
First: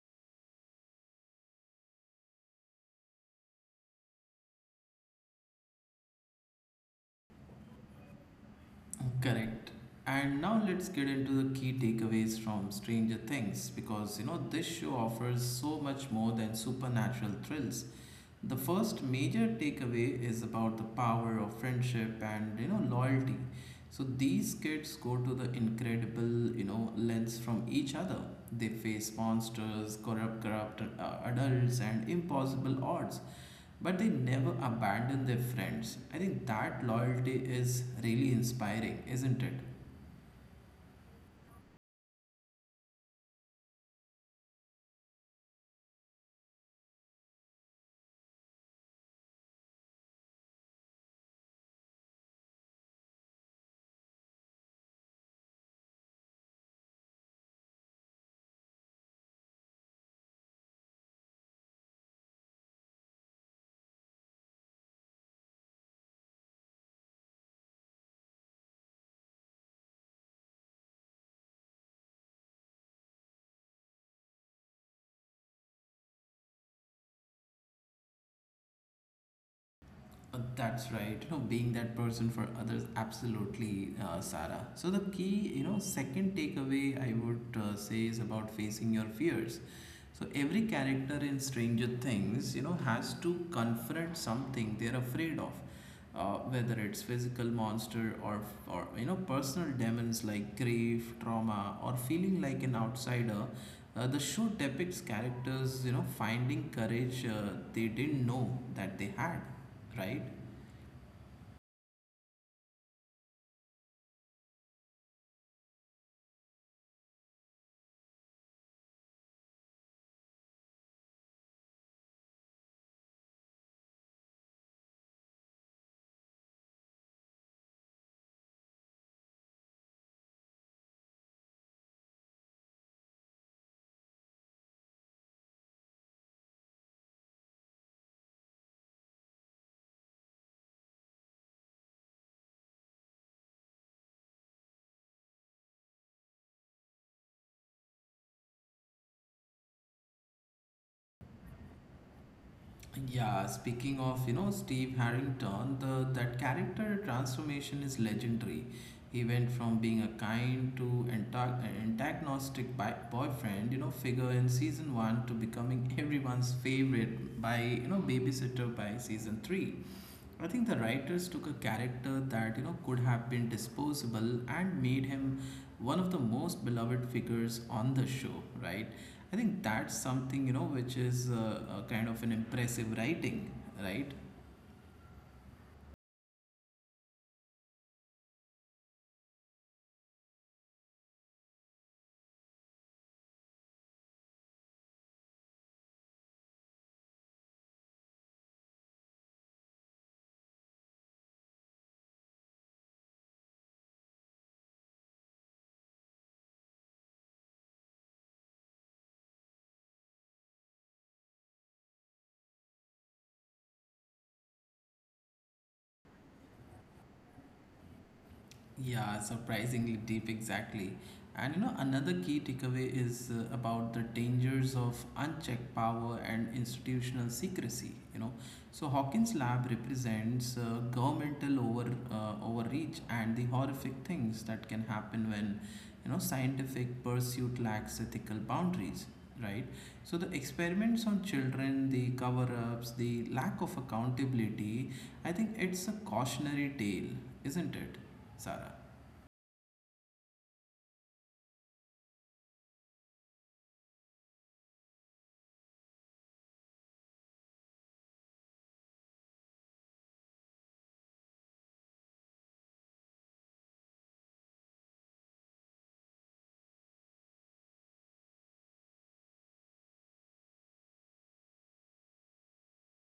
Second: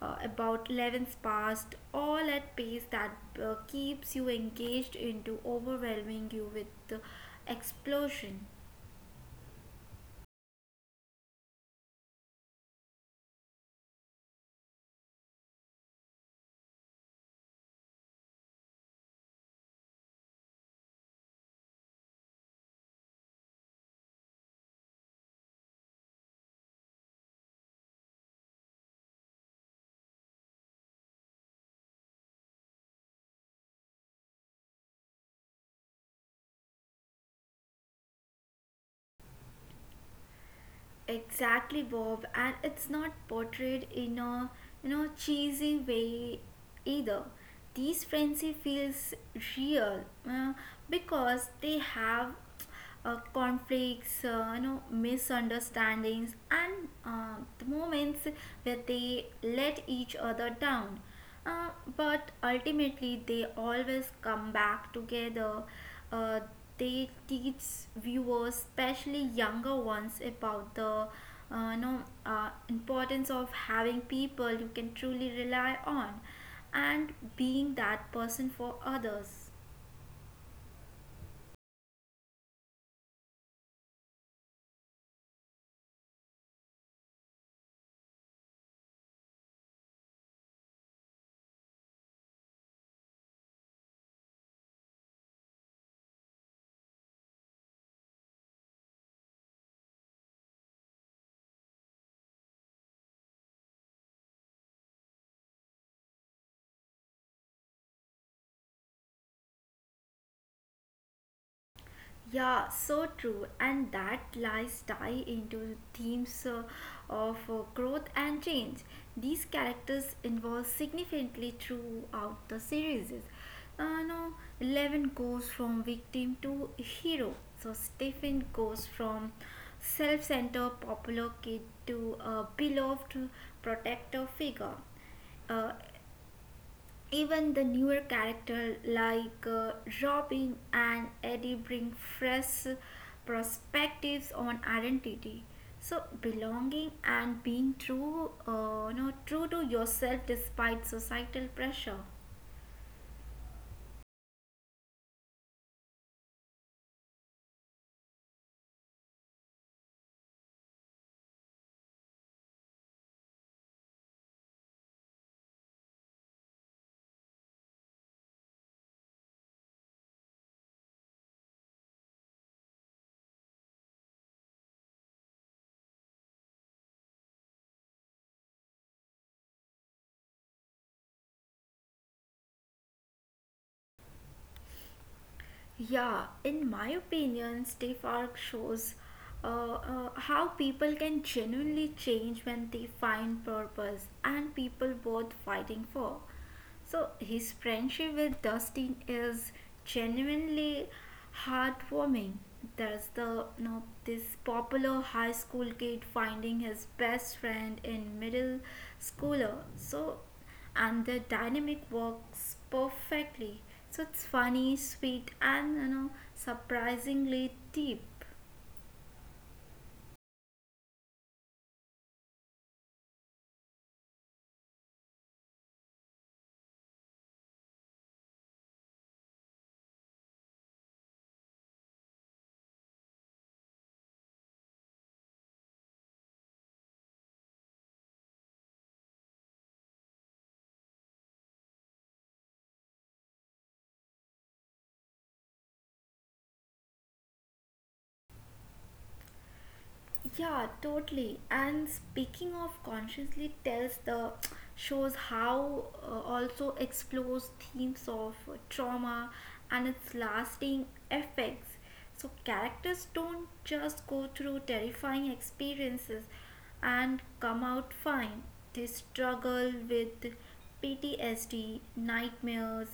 S2: about 11's past, all at pace that keeps you engaged into overwhelming you with the explosion.
S1: Correct. And now let's get into the key takeaways from Stranger Things because you know this show offers so much more than supernatural thrills. The first major takeaway is about the power of friendship and you know loyalty. So these kids go to the incredible you know lengths from each other. They face monsters, corrupt adults, and impossible odds, but they never abandon their friends. I think that loyalty is really inspiring, isn't it?
S2: Exactly, Bob, and it's not portrayed in a you know cheesy way either. These frenzy feels real because they have conflicts, you know, misunderstandings, and the moments where they let each other down. Uh, but ultimately, they always come back together. Uh, they teach viewers, especially younger ones, about the no, importance of having people you can truly rely on and being that person for others.
S1: That's right. You know, being that person for others, absolutely, Sarah. So the key, you know, second takeaway I would say is about facing your fears. So every character in Stranger Things, you know, has to confront something they're afraid of, whether it's physical monster or you know personal demons like grief, trauma, or feeling like an outsider. The show depicts characters, you know, finding courage they didn't know that they had, right?
S2: Yeah, so true. And that lies tie into themes of growth and change. These characters evolve significantly throughout the series. Now, 11 goes from victim to hero. So, Stephen goes from self centered popular kid to a beloved protector figure. Uh, Even the newer characters like Robin and Eddie bring fresh perspectives on identity. So belonging and being true, you know, true to yourself despite societal pressure.
S1: Yeah, speaking of, you know, Steve Harrington, the that character transformation is legendary. He went from being a kind to antagonistic boyfriend, you know, figure in season one to becoming everyone's favorite babysitter by season three. I think the writers took a character that you know could have been disposable and made him one of the most beloved figures on the show, right? I think that's something you know which is a kind of an impressive writing, right?
S2: Yeah, in my opinion, Steve Arc shows how people can genuinely change when they find purpose and people worth fighting for. So his friendship with Dustin is genuinely heartwarming. There's the you know, this popular high school kid finding his best friend in middle schooler. So and the dynamic works perfectly. So it's funny, sweet, and you know, surprisingly deep.
S1: Yeah, surprisingly deep, exactly. And you know, another key takeaway is about the dangers of unchecked power and institutional secrecy. You know, so Hawkins Lab represents governmental overreach and the horrific things that can happen when you know scientific pursuit lacks ethical boundaries. Right. So the experiments on children, the cover-ups, the lack of accountability. I think it's a cautionary tale, isn't it? Sarah.
S2: Yeah, totally. And speaking of consciously tells the shows how also explores themes of trauma and its lasting effects. So characters don't just go through terrifying experiences and come out fine. They struggle with PTSD, nightmares,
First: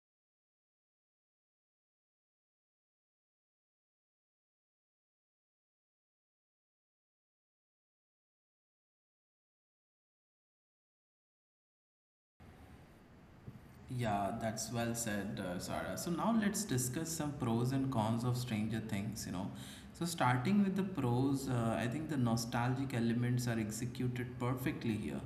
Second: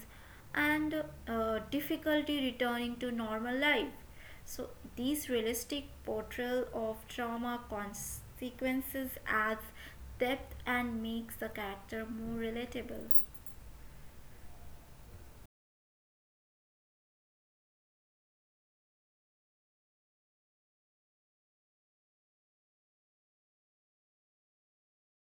S2: and difficulty returning to normal life. So, these realistic portrayal of trauma consequences adds depth and makes the character more relatable.
S1: Yeah, that's well said, Sarah. So now let's discuss some pros and cons of Stranger Things, you know. So starting with the pros, I think the nostalgic elements are executed perfectly here.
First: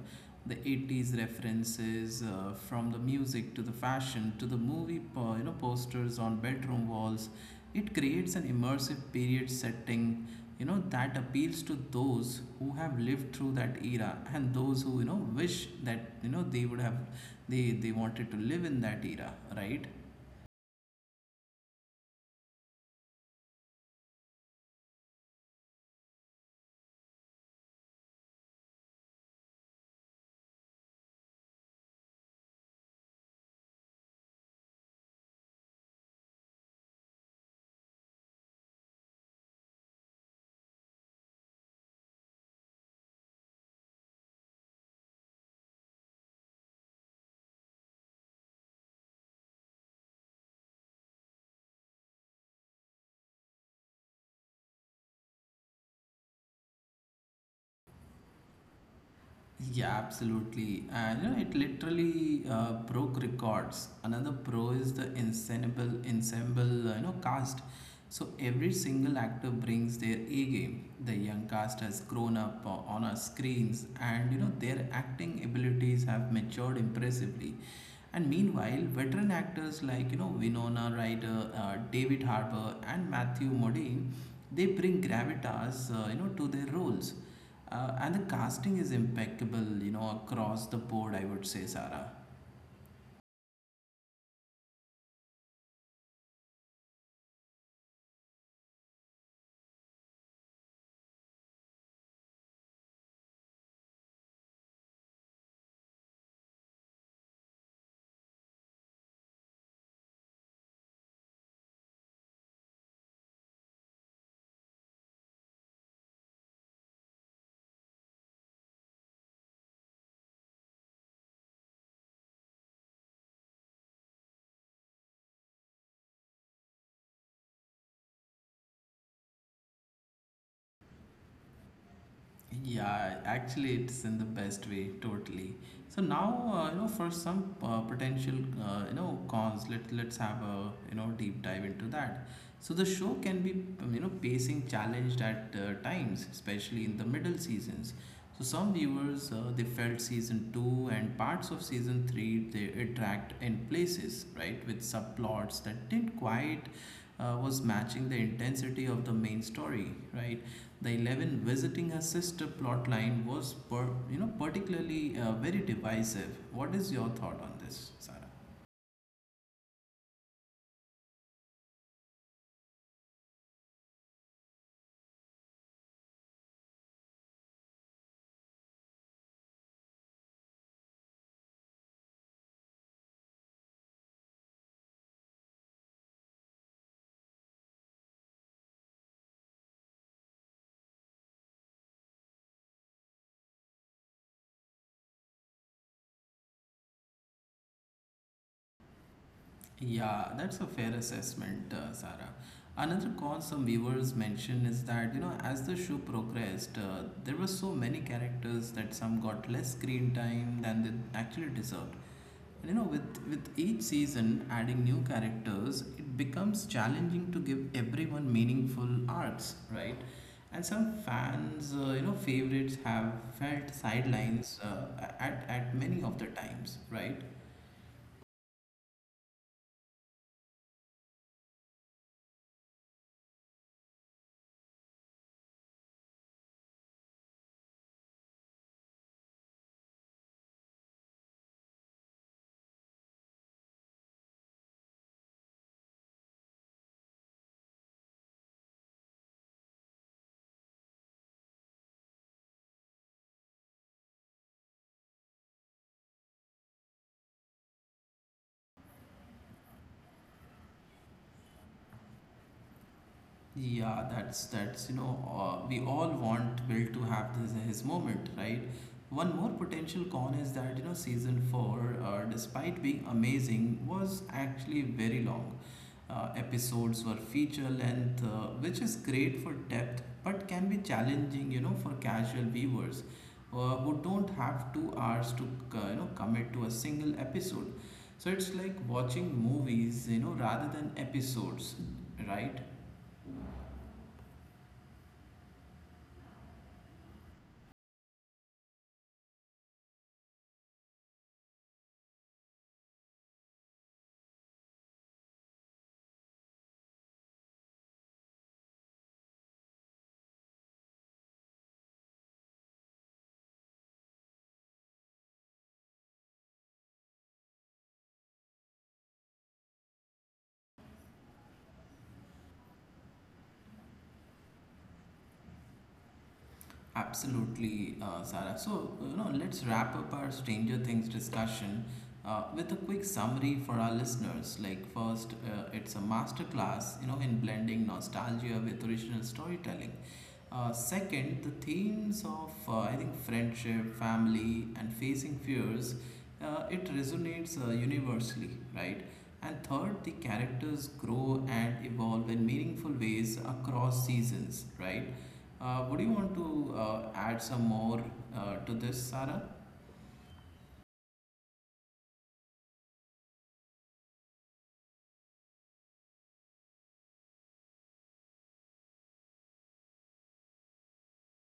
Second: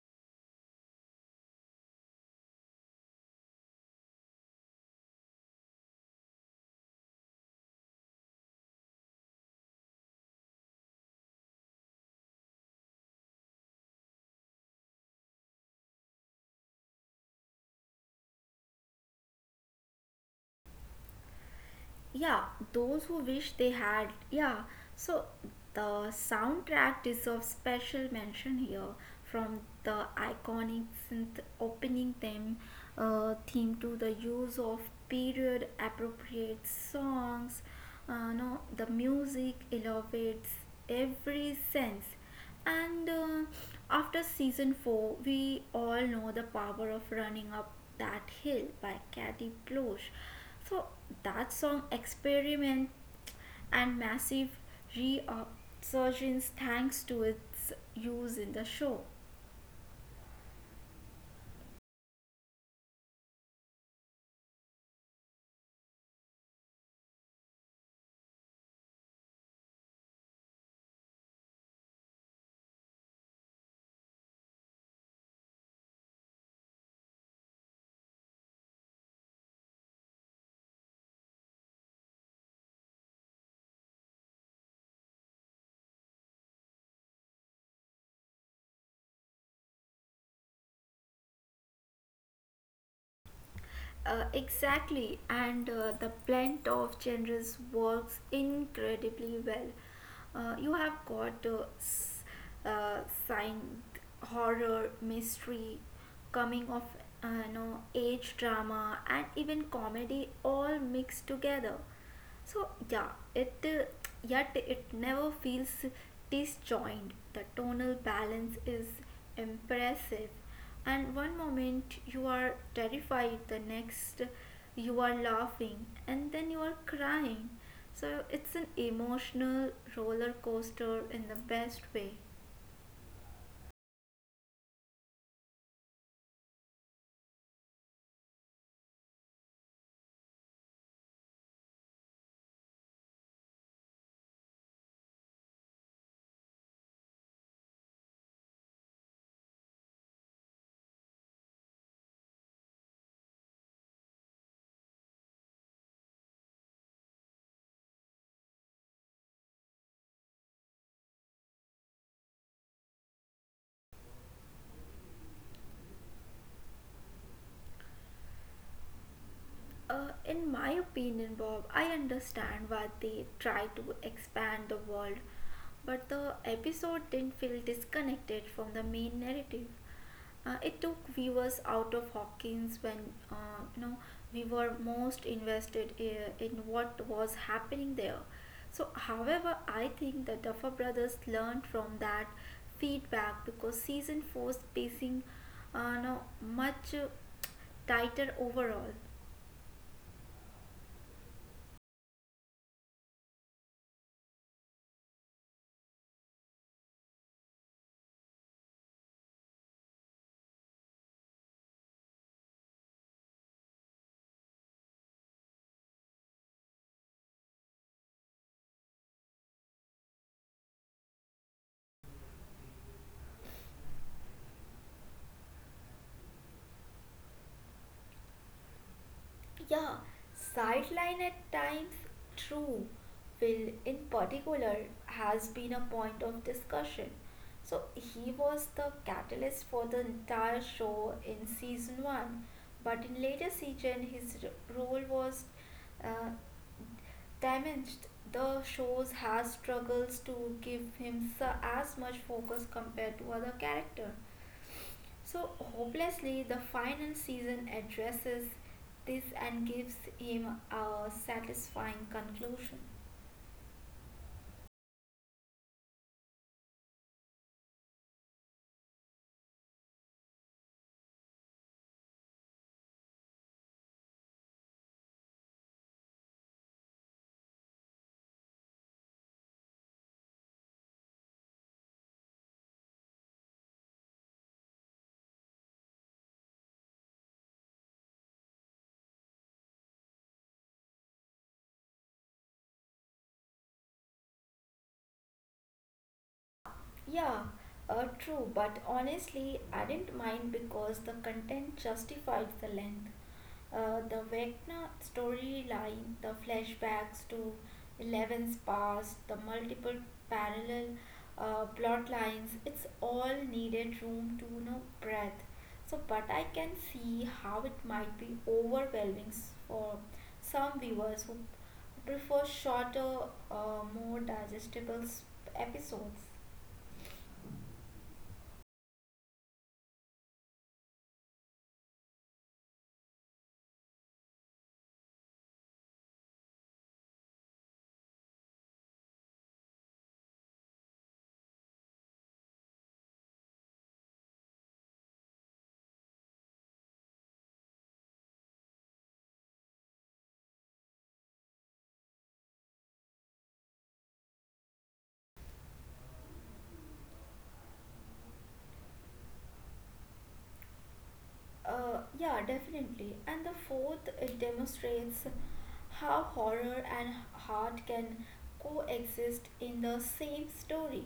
S1: The 80's references from the music to the fashion to the movie, you know, posters on bedroom walls. It creates an immersive period setting, you know, that appeals to those who have lived through that era and those who, you know, wish that, you know, they would have they wanted to live in that era, right?
S2: Yeah, those who wish they had. Yeah, so the soundtrack is of special mention here from the iconic synth opening theme, theme to the use of period appropriate songs. No, the music elevates every sense. And after season 4, we all know the power of running up that hill by Katy Klosch. So that song experiment and massive resurgence thanks to its use in the show.
S1: Yeah, absolutely. And you know, it literally broke records. Another pro is the ensemble, you know, cast. So every single actor brings their A game. The young cast has grown up on our screens, and you know their acting abilities have matured impressively. And meanwhile, veteran actors like you know Winona Ryder, David Harbour, and Matthew Modine, they bring gravitas, you know, to their roles and the casting is impeccable, you know, across the board, I would say, Sarah.
S2: Exactly, and the blend of genres works incredibly well. You have got uh, science, horror, mystery, coming of you know, age drama, and even comedy all mixed together. So yeah, it yet it never feels disjointed. The tonal balance is impressive. And one moment you are terrified, the next you are laughing, and then you are crying. So it's an emotional roller coaster in the best way.
S1: Yeah, actually, it's in the best way, totally. So now, you know, for some potential, you know, cons, let's have a you know deep dive into that. So the show can be you know pacing challenged at times, especially in the middle seasons. So some viewers they felt season two and parts of season three they it dragged in places, right, with subplots that didn't quite was matching the intensity of the main story, right? The 11 visiting her sister plotline was you know particularly very divisive. What is your thought on this, Sarah?
S2: In my opinion, Bob, I understand why they try to expand the world, but the episode didn't feel disconnected from the main narrative. It took viewers out of Hawkins when you know we were most invested in what was happening there. So, however, I think the Duffer Brothers learned from that feedback because season four's pacing, no, much tighter overall.
S1: Yeah, that's a fair assessment, Sarah. Another cause some viewers mentioned is that you know as the show progressed, there were so many characters that some got less screen time than they actually deserved. And you know, with each season adding new characters, it becomes challenging to give everyone meaningful arcs, right? And some fans, you know, favorites have felt sidelines at many of the times, right?
S2: Yeah, sideline at times, true. Will in particular has been a point of discussion. So he was the catalyst for the entire show in season 1, but in later season his role was uh, damaged. The shows has struggles to give him as much focus compared to other character. So, hopelessly, the final season addresses this and gives him a satisfying conclusion.
S1: Yeah, that's you know we all want Will to have this his moment, right? One more potential con is that you know season four, despite being amazing, was actually very long. Episodes were feature length, which is great for depth, but can be challenging, you know, for casual viewers who don't have 2 hours to you know commit to a single episode. So it's like watching movies, you know, rather than episodes, right?
S2: Yeah, true, but honestly, I didn't mind because the content justified the length. The Vecna storyline, the flashbacks to 11's past, the multiple parallel plot lines, it's all needed room to you know breath. So, but I can see how it might be overwhelming for some viewers who prefer shorter, more digestible episodes.
S1: Absolutely, Sarah. So, you know, let's wrap up our Stranger Things discussion with a quick summary for our listeners. Like, first, it's a masterclass, you know, in blending nostalgia with original storytelling. Second, the themes of, I think, friendship, family, and facing fears, it resonates universally, right? And third, the characters grow and evolve in meaningful ways across seasons, right? Would you want to add some more to this, Sarah?
S2: Yeah, definitely. And the fourth, it demonstrates how horror and heart can coexist in the same story.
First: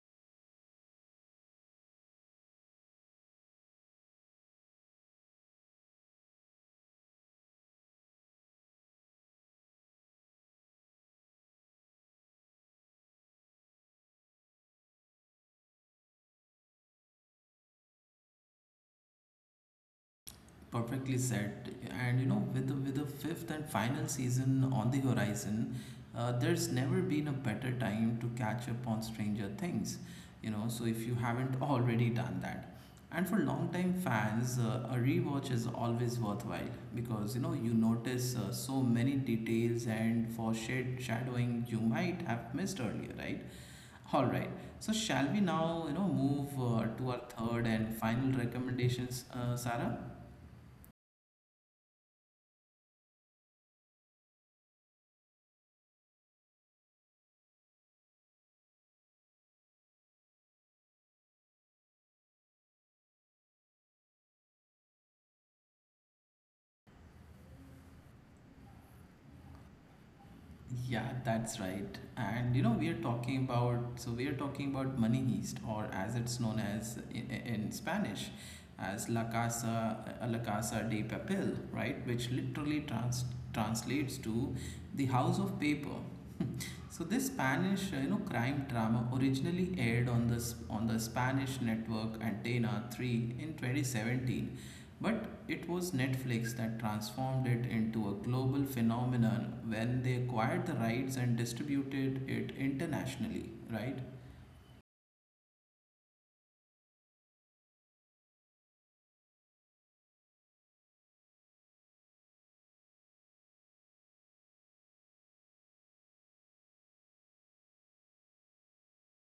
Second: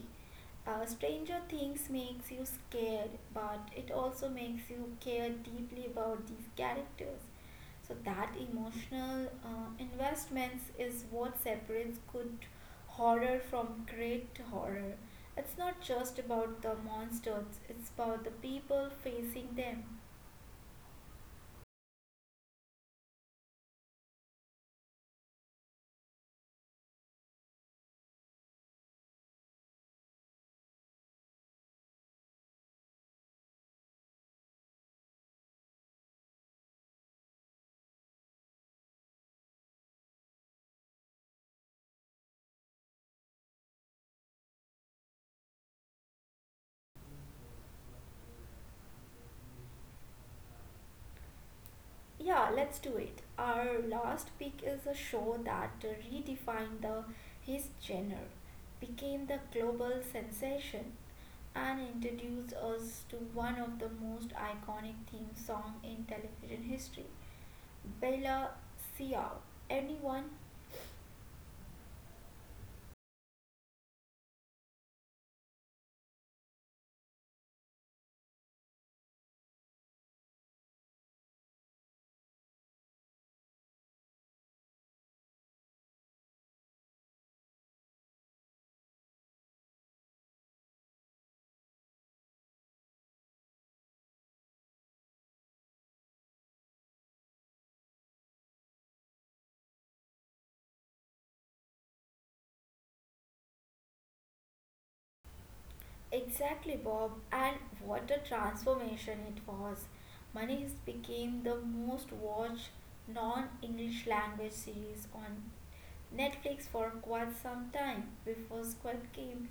S2: Stranger Things makes you scared, but it also makes you care deeply about these characters. So that emotional investments is what separates good horror from great horror. It's not just about the monsters; it's about the people facing them.
S1: Perfectly said. And you know, with the fifth and final season on the horizon, there's never been a better time to catch up on Stranger Things. You know, so if you haven't already done that, and for long-time fans, a rewatch is always worthwhile because you know you notice so many details and for shade shadowing you might have missed earlier, right? All right. So shall we now, you know, move to our third and final recommendations, Sarah?
S2: Yeah, let's do it. Our last pick is a show that redefined the his genre, became the global sensation, and introduced us to one of the most iconic theme song in television history, Bella Ciao. Anyone?
S1: Yeah, that's right. And you know, we are talking about Money Heist, or as it's known as in Spanish, as La Casa de Papel, right? Which literally translates to the House of Paper. So this Spanish, you know, crime drama originally aired on on the Spanish network Antena 3 in 2017, but it was Netflix that transformed it into a global phenomenon when they acquired the rights and distributed it internationally, right?
S2: Exactly, Bob. And what a transformation it was. Money Heist became the most watched non-English language series on Netflix for quite some time before Squid Game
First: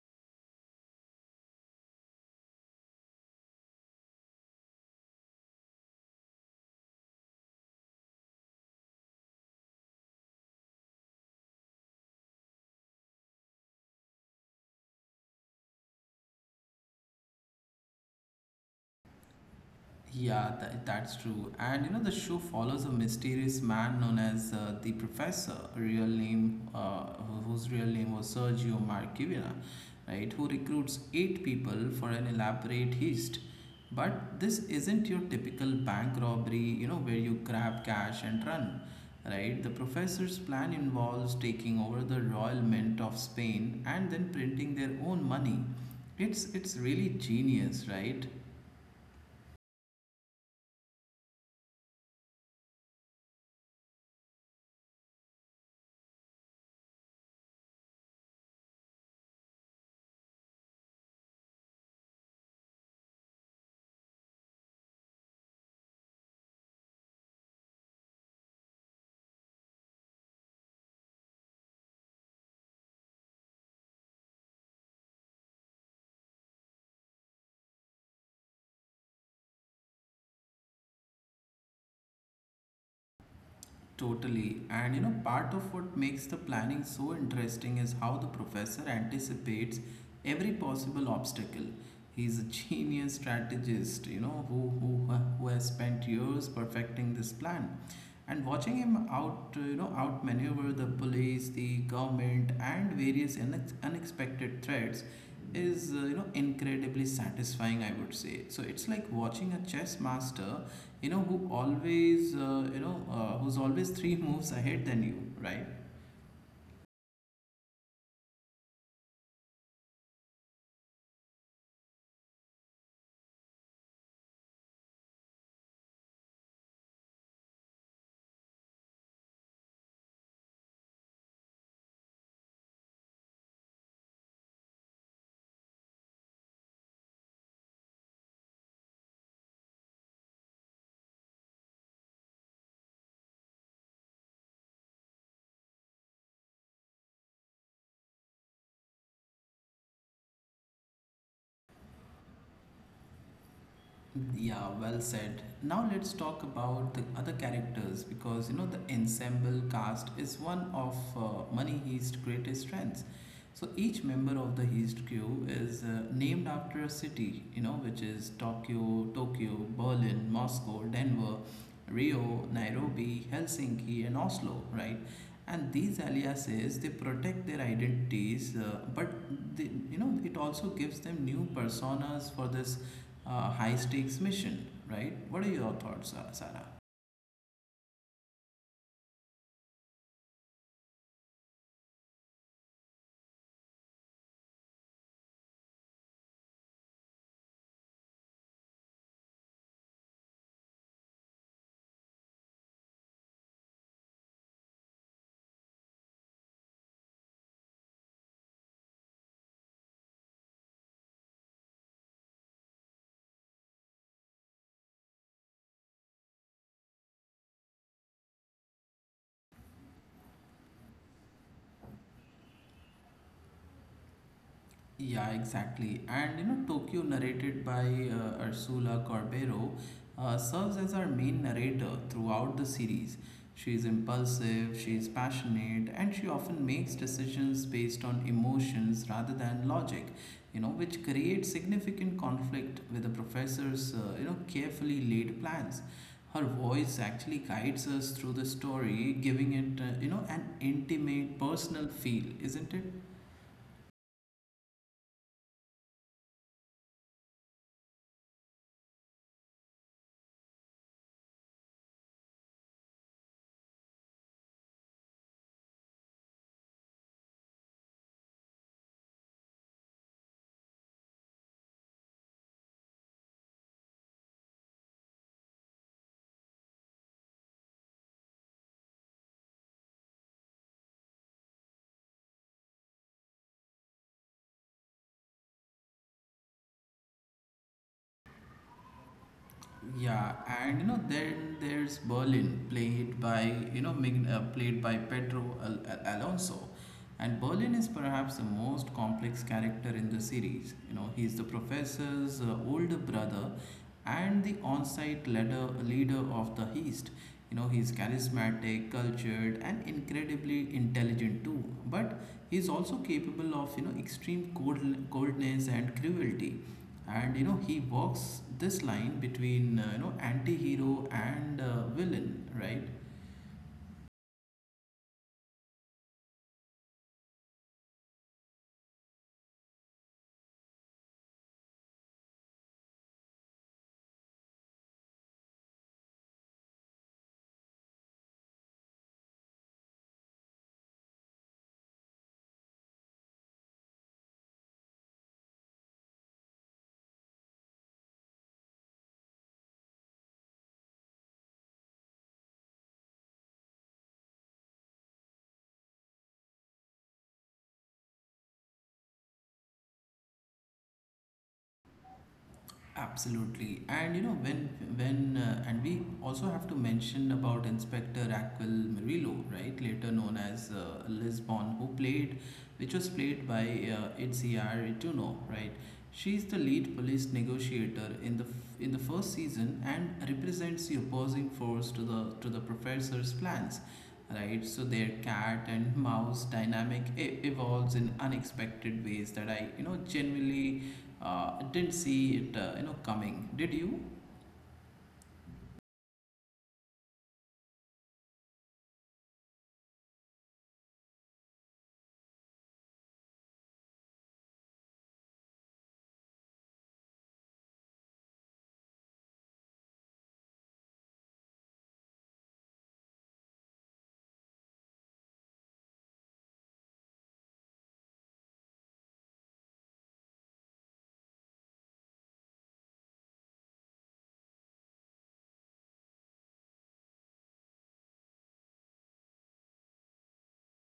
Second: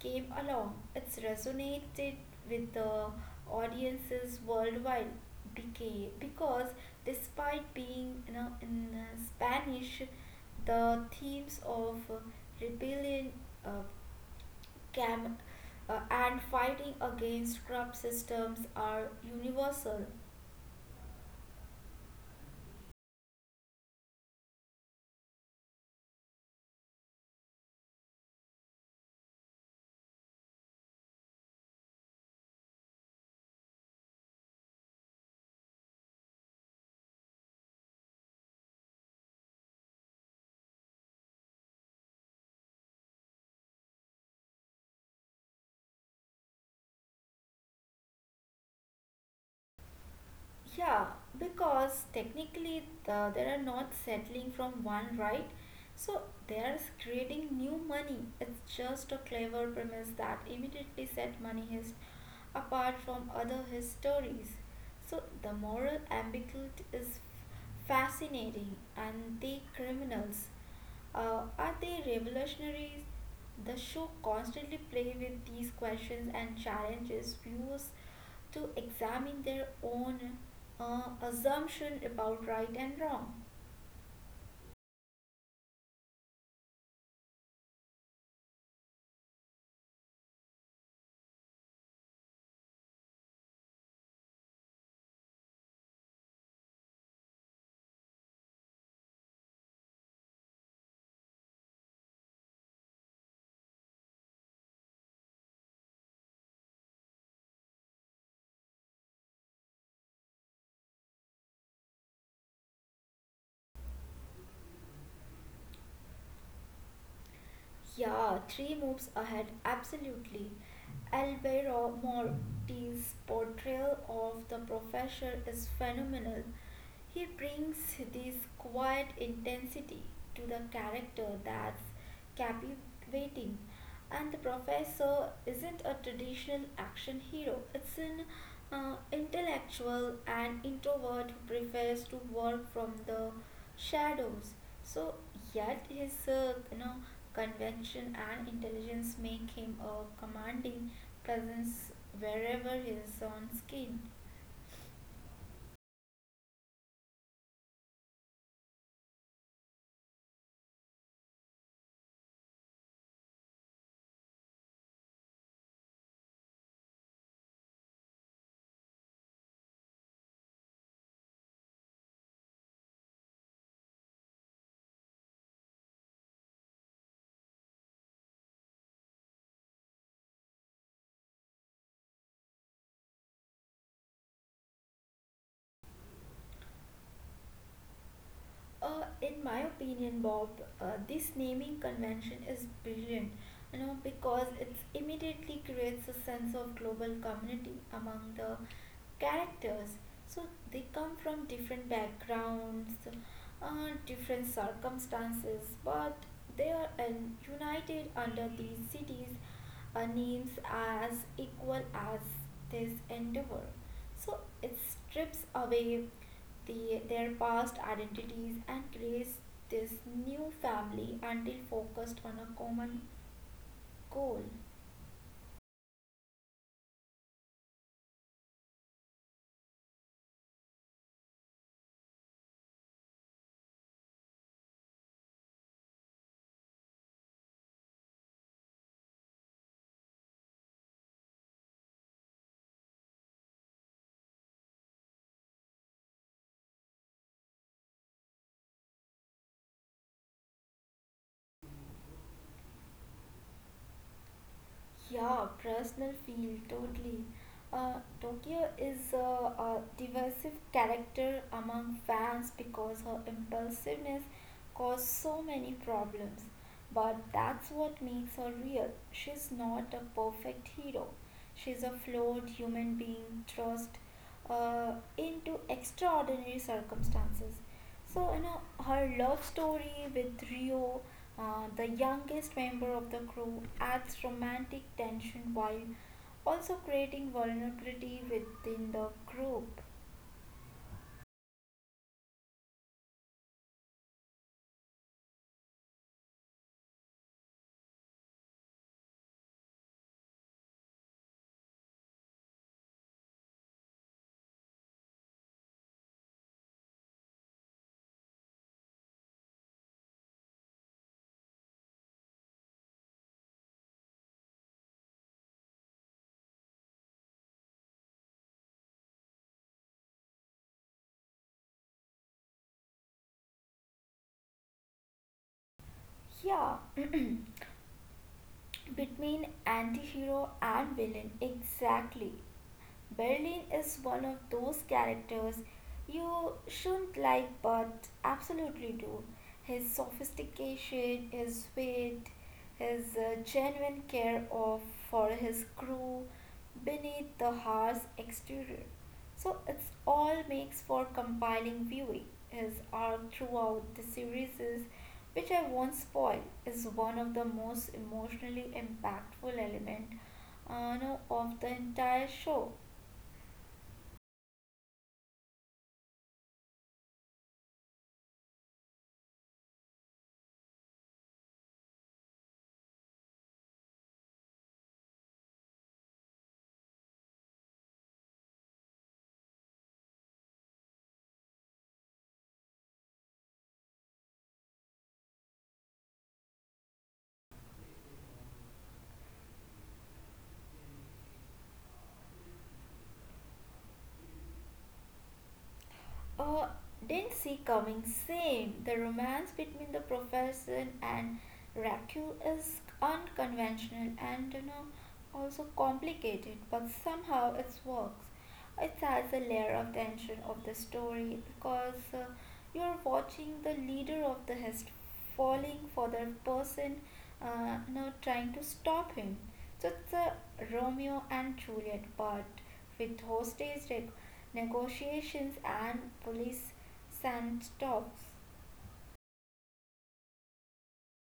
S2: came along. It's resonated with the audiences worldwide because despite being you know, in Spanish, the themes of rebellion, uh, cam- and fighting against corrupt systems are universal.
S1: Yeah, that's true. And you know, the show follows a mysterious man known as the Professor, real name, whose real name was Sergio Marchivina, right? Who recruits eight people for an elaborate heist. But this isn't your typical bank robbery, you know, where you grab cash and run, right? The professor's plan involves taking over the Royal Mint of Spain and then printing their own money. It's really genius, right?
S2: Yeah, because technically the, they are not settling from one right, so they are creating new money. It's just a clever premise that immediately set Money Heist apart from other his stories. So the moral ambiguity is fascinating, and the criminals, are they revolutionaries? The show constantly play with these questions and challenges viewers to examine their own assumption about right and wrong.
S1: Totally. And you know, part of what makes the planning so interesting is how the professor anticipates every possible obstacle. He's a genius strategist, you know, who has spent years perfecting this plan and watching him out, you know, outmaneuver the police, the government, and various unexpected threats is, you know, incredibly satisfying, I would say. So it's like watching a chess master, you know, who always, who's always three moves ahead than you, right?
S2: Yeah, three moves ahead, absolutely. Alberto Morti's portrayal of the professor is phenomenal. He brings this quiet intensity to the character that's captivating. And the professor isn't a traditional action hero, it's an intellectual and introvert who prefers to work from the shadows. So, yet his you know convention and intelligence make him a commanding presence wherever he is on screen.
S1: Yeah, well said. Now let's talk about the other characters, because you know the ensemble cast is one of Money Heist's greatest strengths. So each member of the Heist crew is named after a city, you know, which is Tokyo, Berlin, Moscow, Denver, Rio, Nairobi, Helsinki, and Oslo, right? And these aliases, they protect their identities, but they, you know, it also gives them new personas for this high stakes mission, right? What are your thoughts, Sarah?
S2: In my opinion, Bob, this naming convention is brilliant, you know, because it immediately creates a sense of global community among the characters. So they come from different backgrounds, different circumstances, but they are united under these cities names as equal as this endeavor. So it strips away the, their past identities and creates this new family until focused on a common goal.
S1: Yeah, exactly. And you know, Tokyo, narrated by Ursula Corbero, serves as our main narrator throughout the series. She is impulsive, she is passionate, and she often makes decisions based on emotions rather than logic, you know, which creates significant conflict with the professor's, you know, carefully laid plans. Her voice actually guides us through the story, giving it, you know, an intimate, personal feel, isn't it?
S2: Yeah, personal feel totally. Uh, Tokyo is a divisive character among fans because her impulsiveness caused so many problems. But that's what makes her real. She's not a perfect hero. She's a flawed human being thrust uh, into extraordinary circumstances. So, you know, her love story with Rio, the youngest member of the crew, adds romantic tension while also creating vulnerability within the group.
S1: Yeah, and you know, then there's Berlin, played by, you know, played by Pedro Alonso, and Berlin is perhaps the most complex character in the series. You know, he's the professor's older brother, and the on-site leader of the East. You know, he's charismatic, cultured, and incredibly intelligent too. But he's also capable of, you know, extreme coldness and cruelty, and you know he walks this line between, you know, anti-hero and villain, right?
S2: Yeah, between anti hero and villain, exactly. Berlin is one of those characters you shouldn't like but absolutely do. His sophistication, his wit, his genuine care of for his crew beneath the harsh exterior. So it's all makes for compelling viewing. His arc throughout the series is, which I won't spoil, is one of the most emotionally impactful element no, of the entire show.
S1: Absolutely. And you know, when and we also have to mention about inspector Aquil Murillo, right, later known as Lisbon, who played which was played by Itziar Ituno, right? She is the lead police negotiator in in the first season and represents the opposing force to the professor's plans, right? So their cat and mouse dynamic evolves in unexpected ways that I, you know, genuinely didn't see it you know coming. Did you?
S2: Uh, didn't see coming. Same. The romance between the professor and Raku is unconventional and you know also complicated, but somehow it works. It adds a layer of tension of the story because you're watching the leader of the hist falling for the person you know, trying to stop him. So it's a Romeo and Juliet, but with hostage negotiations and police standoffs.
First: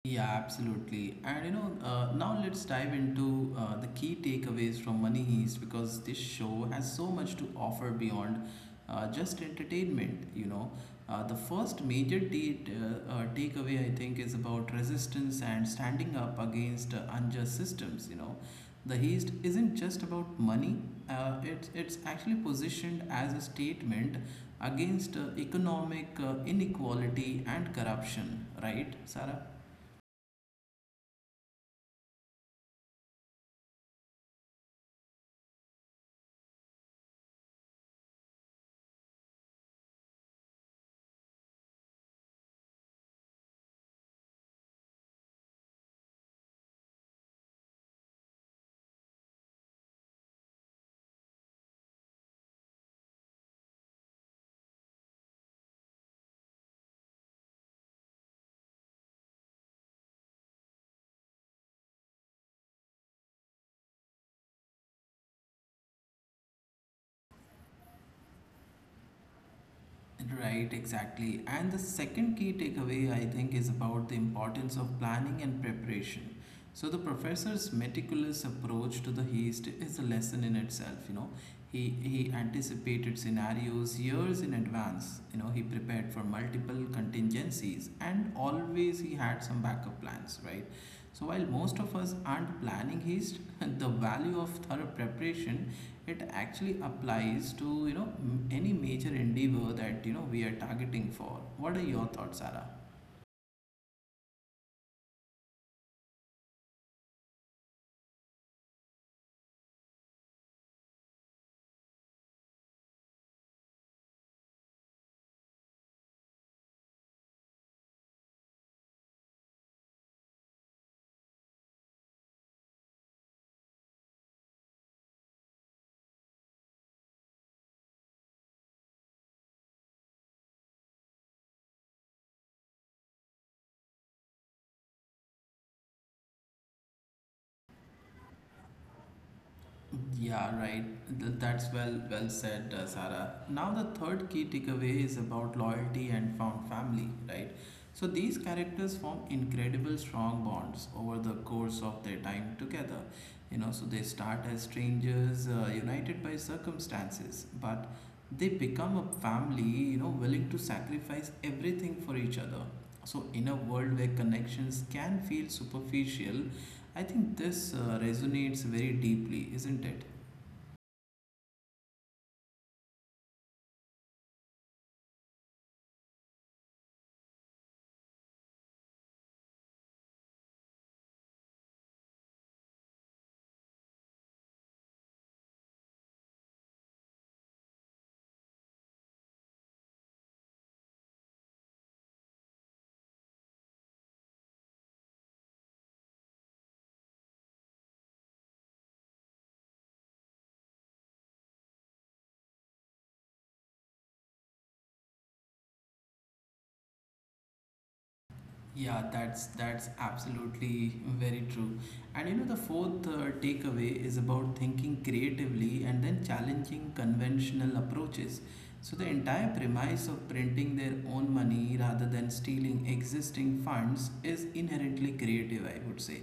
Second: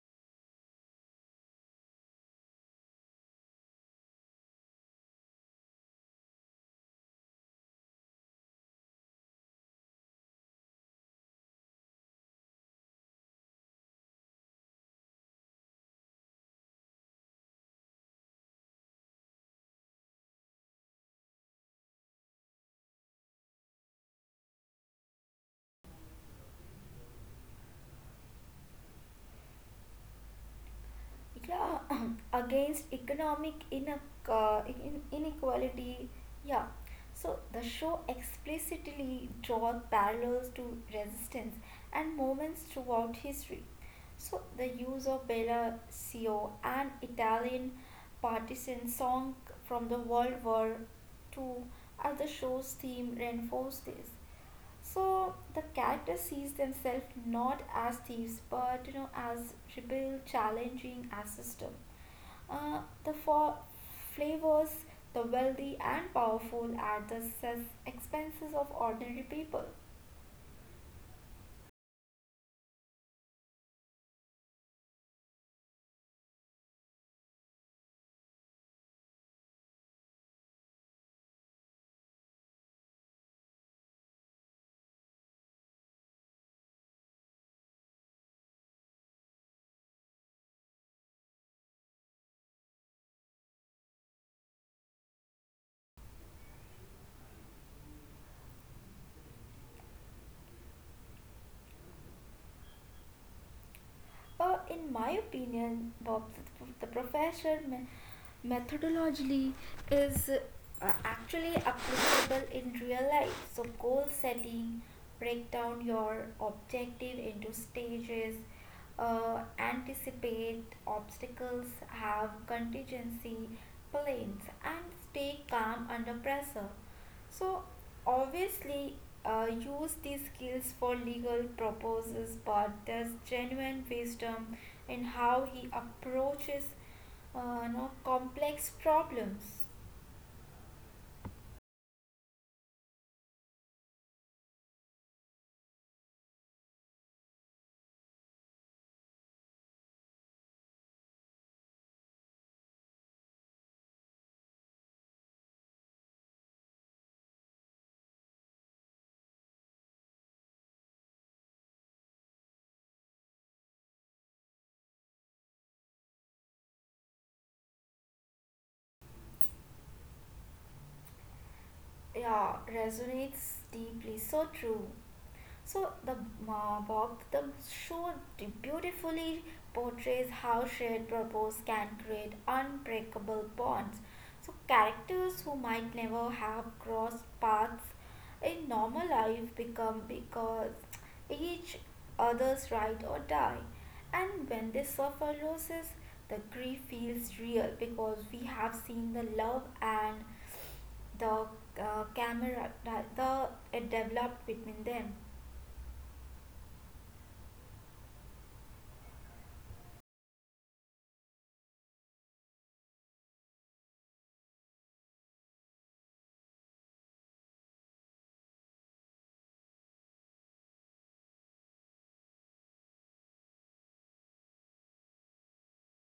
S1: Yeah, absolutely. And you know, now let's dive into the key takeaways from Money Heist, because this show has so much to offer beyond just entertainment. You know, the first major takeaway, I think, is about resistance and standing up against unjust systems. You know, the heist isn't just about money. It's actually positioned as a statement against economic inequality and corruption. Right, Sarah?
S2: Yeah, against economic inequality. Yeah, so the show explicitly draws parallels to resistance and movements throughout history. So the use of Bella Cio, an Italian partisan song from the World War II, as the show's theme reinforced this. So the character sees themselves not as thieves, but you know, as rebel, challenging as system. The four flavors, the wealthy and powerful, at the expenses of ordinary people.
S1: Right, exactly. And the second key takeaway, I think, is about the importance of planning and preparation. So, the professor's meticulous approach to the heist is a lesson in itself. You know, he anticipated scenarios years in advance. You know, he prepared for multiple contingencies and always he had some backup plans, right? So while most of us aren't planning heist, the value of thorough preparation, it actually applies to, you know, any major endeavor that, you know, we are targeting for. What are your thoughts, Sarah?
S2: In my opinion, Bob, the professor methodologically is actually applicable in real life. So, goal setting, break down your objective into stages, anticipate obstacles, have contingency plans, and stay calm under pressure. So obviously, use these skills for legal purposes, but there's genuine wisdom in how he approaches no complex problems.
S1: Yeah, right. That's well said, Sarah. Now the third key takeaway is about loyalty and found family, right? So these characters form incredible strong bonds over the course of their time together. You know, so they start as strangers, united by circumstances, but they become a family, you know, willing to sacrifice everything for each other. So in a world where connections can feel superficial, I think this resonates very deeply, isn't it?
S2: Yeah, resonates deeply. So true. So the Bob, the show beautifully portrays how shared purpose can create unbreakable bonds. So characters who might never have crossed paths in normal life become because each other's ride or die. And when they suffer losses, the grief feels real because we have seen the love and the camera the it developed between them.
S1: Yeah, that's absolutely very true. And you know, the fourth takeaway is about thinking creatively and then challenging conventional approaches. So the entire premise of printing their own money rather than stealing existing funds is inherently creative, I would say.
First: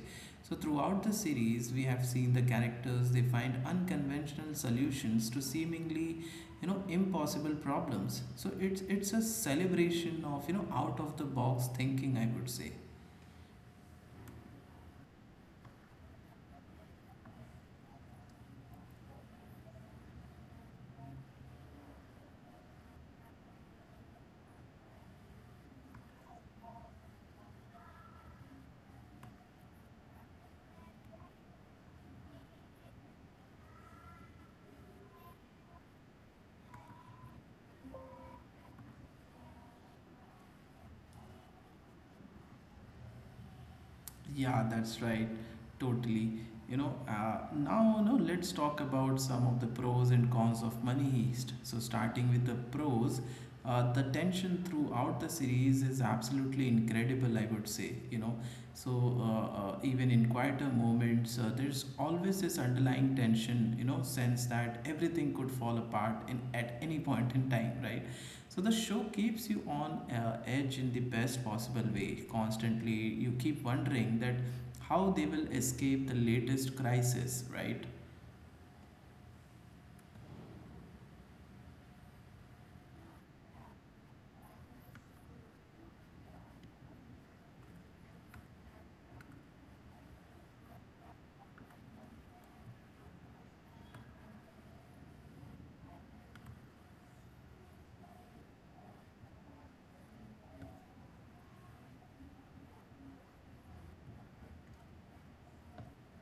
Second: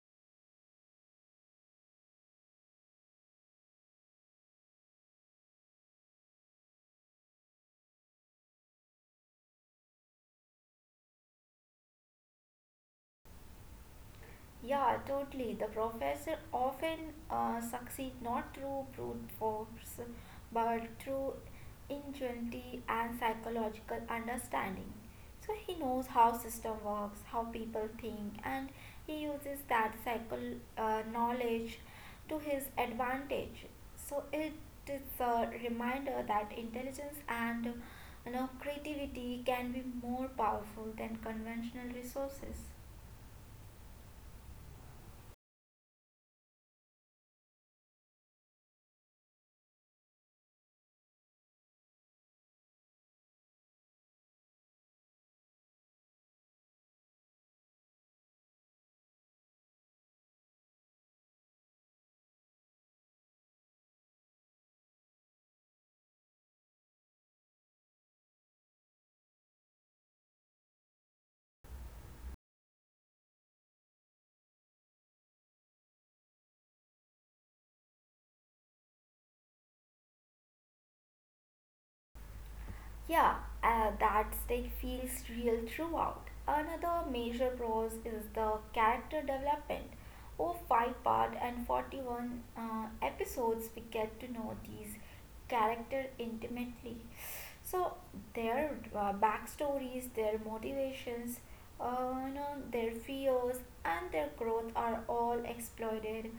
S1: So throughout the series, we have seen the characters, they find unconventional solutions to seemingly, you know, impossible problems. So it's a celebration of, you know, out of the box thinking, I would say.
S2: Yeah, totally. The professor often succeed not through brute force, but through ingenuity and psychological understanding. So he knows how system works, how people think, and he uses that psycho knowledge to his advantage. So it is a reminder that intelligence and you know creativity can be more powerful than conventional resources.
S1: Yeah, that's right. Totally. You know, now, you know, let's talk about some of the pros and cons of Money Heist. So, starting with the pros, the tension throughout the series is absolutely incredible, I would say. You know, so even in quieter moments, there's always this underlying tension, you know, sense that everything could fall apart at any point in time, right? So the show keeps you on edge in the best possible way. Constantly, you keep wondering that how they will escape the latest crisis, right?
S2: Yeah, that state feels real throughout. Another major pros is the character development. Over five part and 41 episodes, we get to know these character intimately. So their backstories, their motivations, you know, their fears, and their growth are all exploited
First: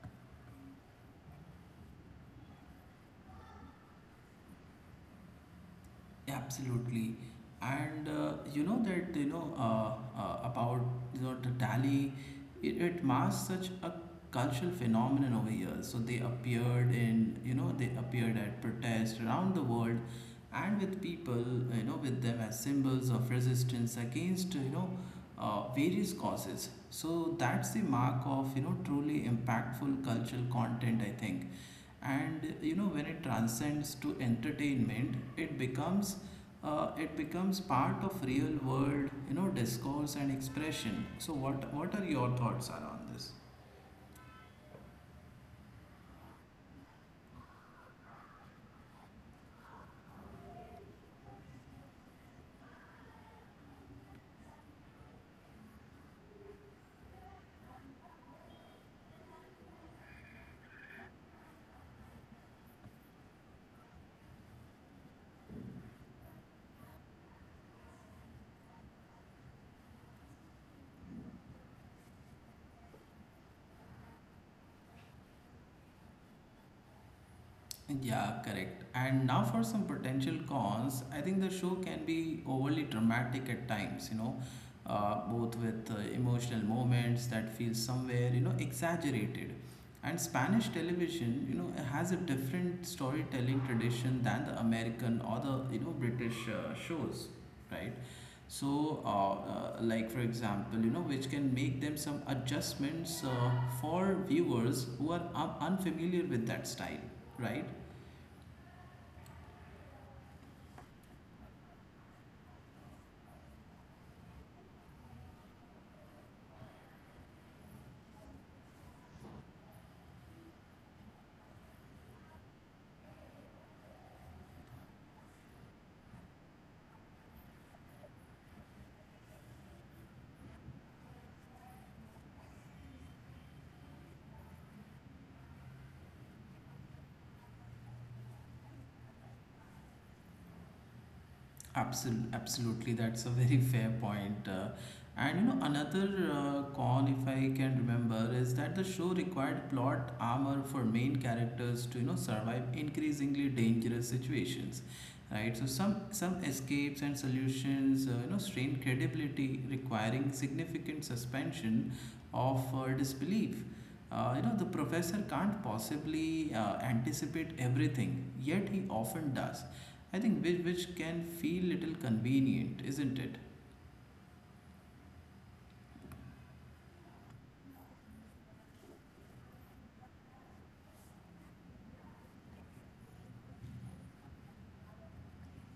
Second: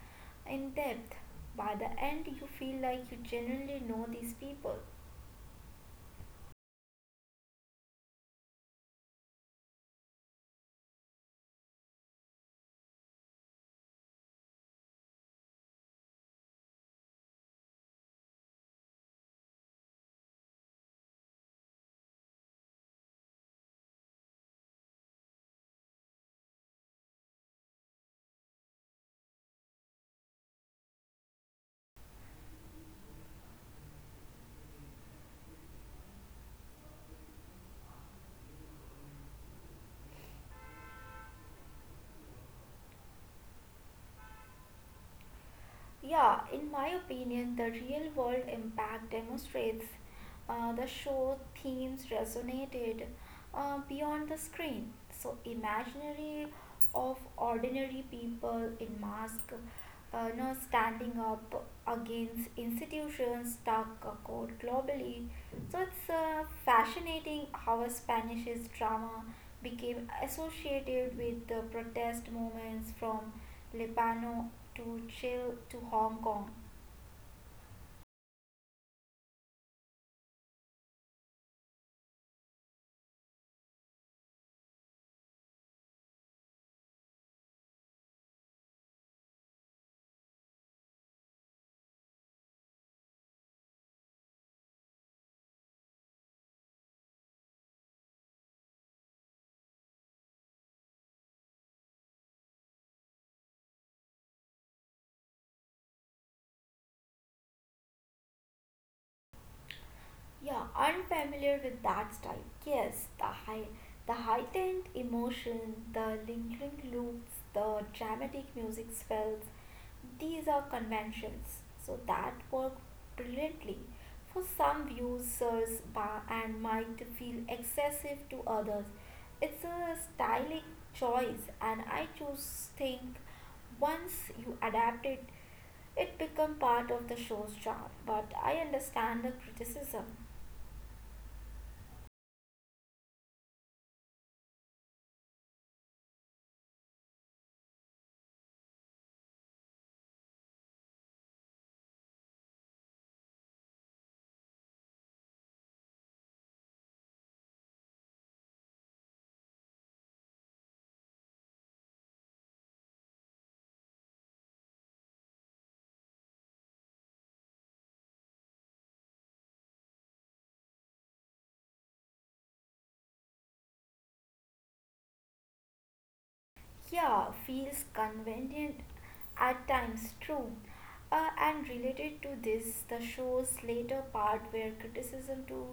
S2: in depth. By the end, you feel like you genuinely know these people.
S1: Absolutely, and you know that, about, you know, the tally, it masks such a cultural phenomenon over here. So they appeared in, they appeared at protests around the world, and with people, you know, with them as symbols of resistance against, you know, various causes. So that's the mark of, you know, truly impactful cultural content, I think, and you know when it transcends to entertainment it becomes part of real world, you know, discourse and expression. So what are your thoughts are on this?
S2: Yeah, in my opinion, the real world impact demonstrates the show themes resonated beyond the screen. So, imaginary of ordinary people in mask, no standing up against institutions stuck code globally. So, it's fascinating how a Spanish's drama became associated with the protest movements from Lebanon to chill to Hong Kong.
S1: Yeah, correct. And now for some potential cons, I think the show can be overly dramatic at times, you know, both with emotional moments that feel somewhere, you know, exaggerated. And Spanish television, you know, has a different storytelling tradition than the American or the, you know, British shows, right? So, like for example, you know, which can make them some adjustments for viewers who are unfamiliar with that style, right?
S2: Yeah, unfamiliar with that style. Yes, the high, the heightened emotion, the lingering loops, the dramatic music swells. These are conventions, so that work brilliantly. For some users and might feel excessive to others. It's a stylistic choice, and I choose think once you adapt it, it became part of the show's charm, but I understand the criticism.
S1: Absolutely, that's a very fair point. And you know, another con, if I can remember, is that the show required plot armor for main characters to, you know, survive increasingly dangerous situations, right? So some escapes and solutions, you know, strain credibility, requiring significant suspension of disbelief. You know, the professor can't possibly anticipate everything, yet he often does. I think which can feel little convenient, isn't it?
S2: Yeah, feels convenient at times, true. And related to this, the show's later part where criticism to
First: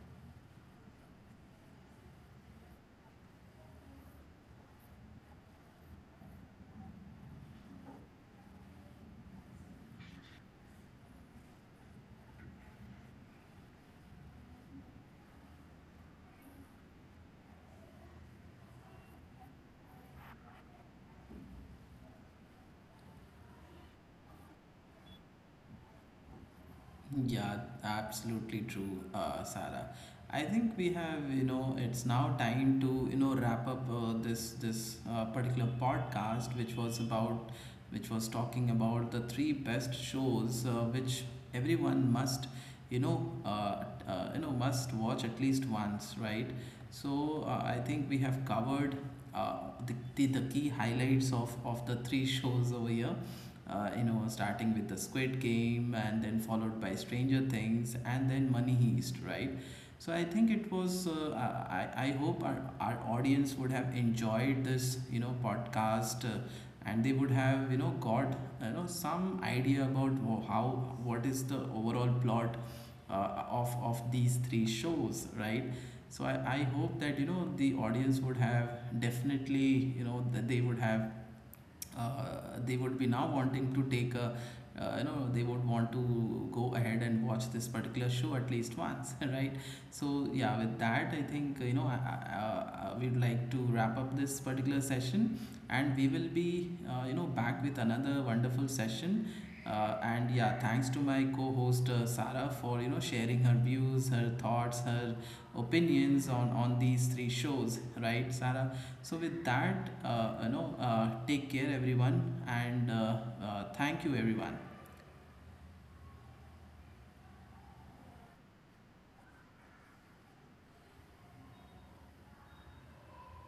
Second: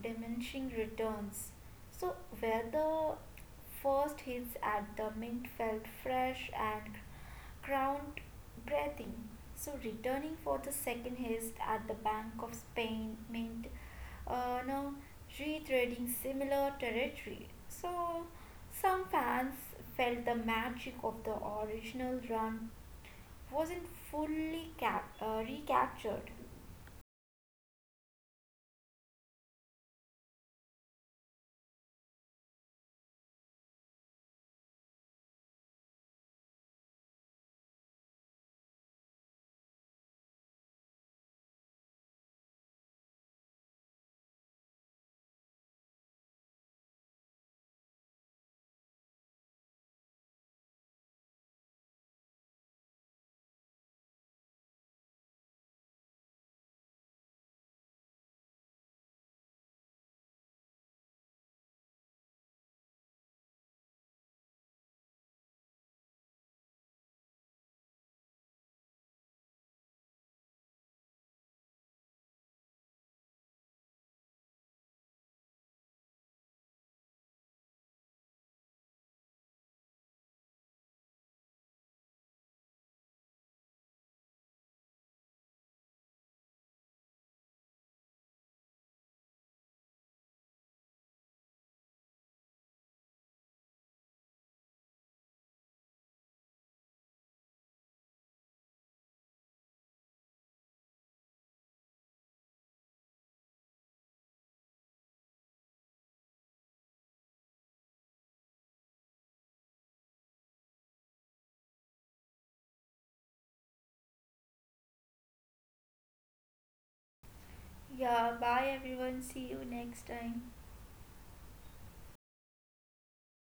S2: diminishing returns. So, where the first hits at the mint felt fresh and ground breathing. So, returning for the second hit at the Bank of Spain mint, now retracing similar territory. So, some fans felt the magic of the original run wasn't fully recaptured.
S1: Yeah, absolutely true, Sarah. I think we have, you know, it's now time to, you know, wrap up this particular podcast, which was which was talking about the three best shows which everyone must, you know, must watch at least once, right? So I think we have covered uh, the key highlights of the three shows over here. Uh, you know, starting with the Squid Game and then followed by Stranger Things and then Money Heist, right? So I think it was. I hope our audience would have enjoyed this, you know, podcast, and they would have, you know, got, you know, some idea about wh- how what is the overall plot uh, of these three shows, right? So I hope that you know the audience would have definitely, you know, that they would have uh, they would be now wanting to take a you know, they would want to go ahead and watch this particular show at least once. Right? So yeah, with that, I think, you know, we'd like to wrap up this particular session, and we will be, you know, back with another wonderful session, uh. And yeah, thanks to my co-host, Sarah, for, you know, sharing her views, her thoughts, her opinions on these three shows, right, Sara? So with that, you know, take care everyone, and thank you everyone.
S2: Yeah, bye everyone. See you next time.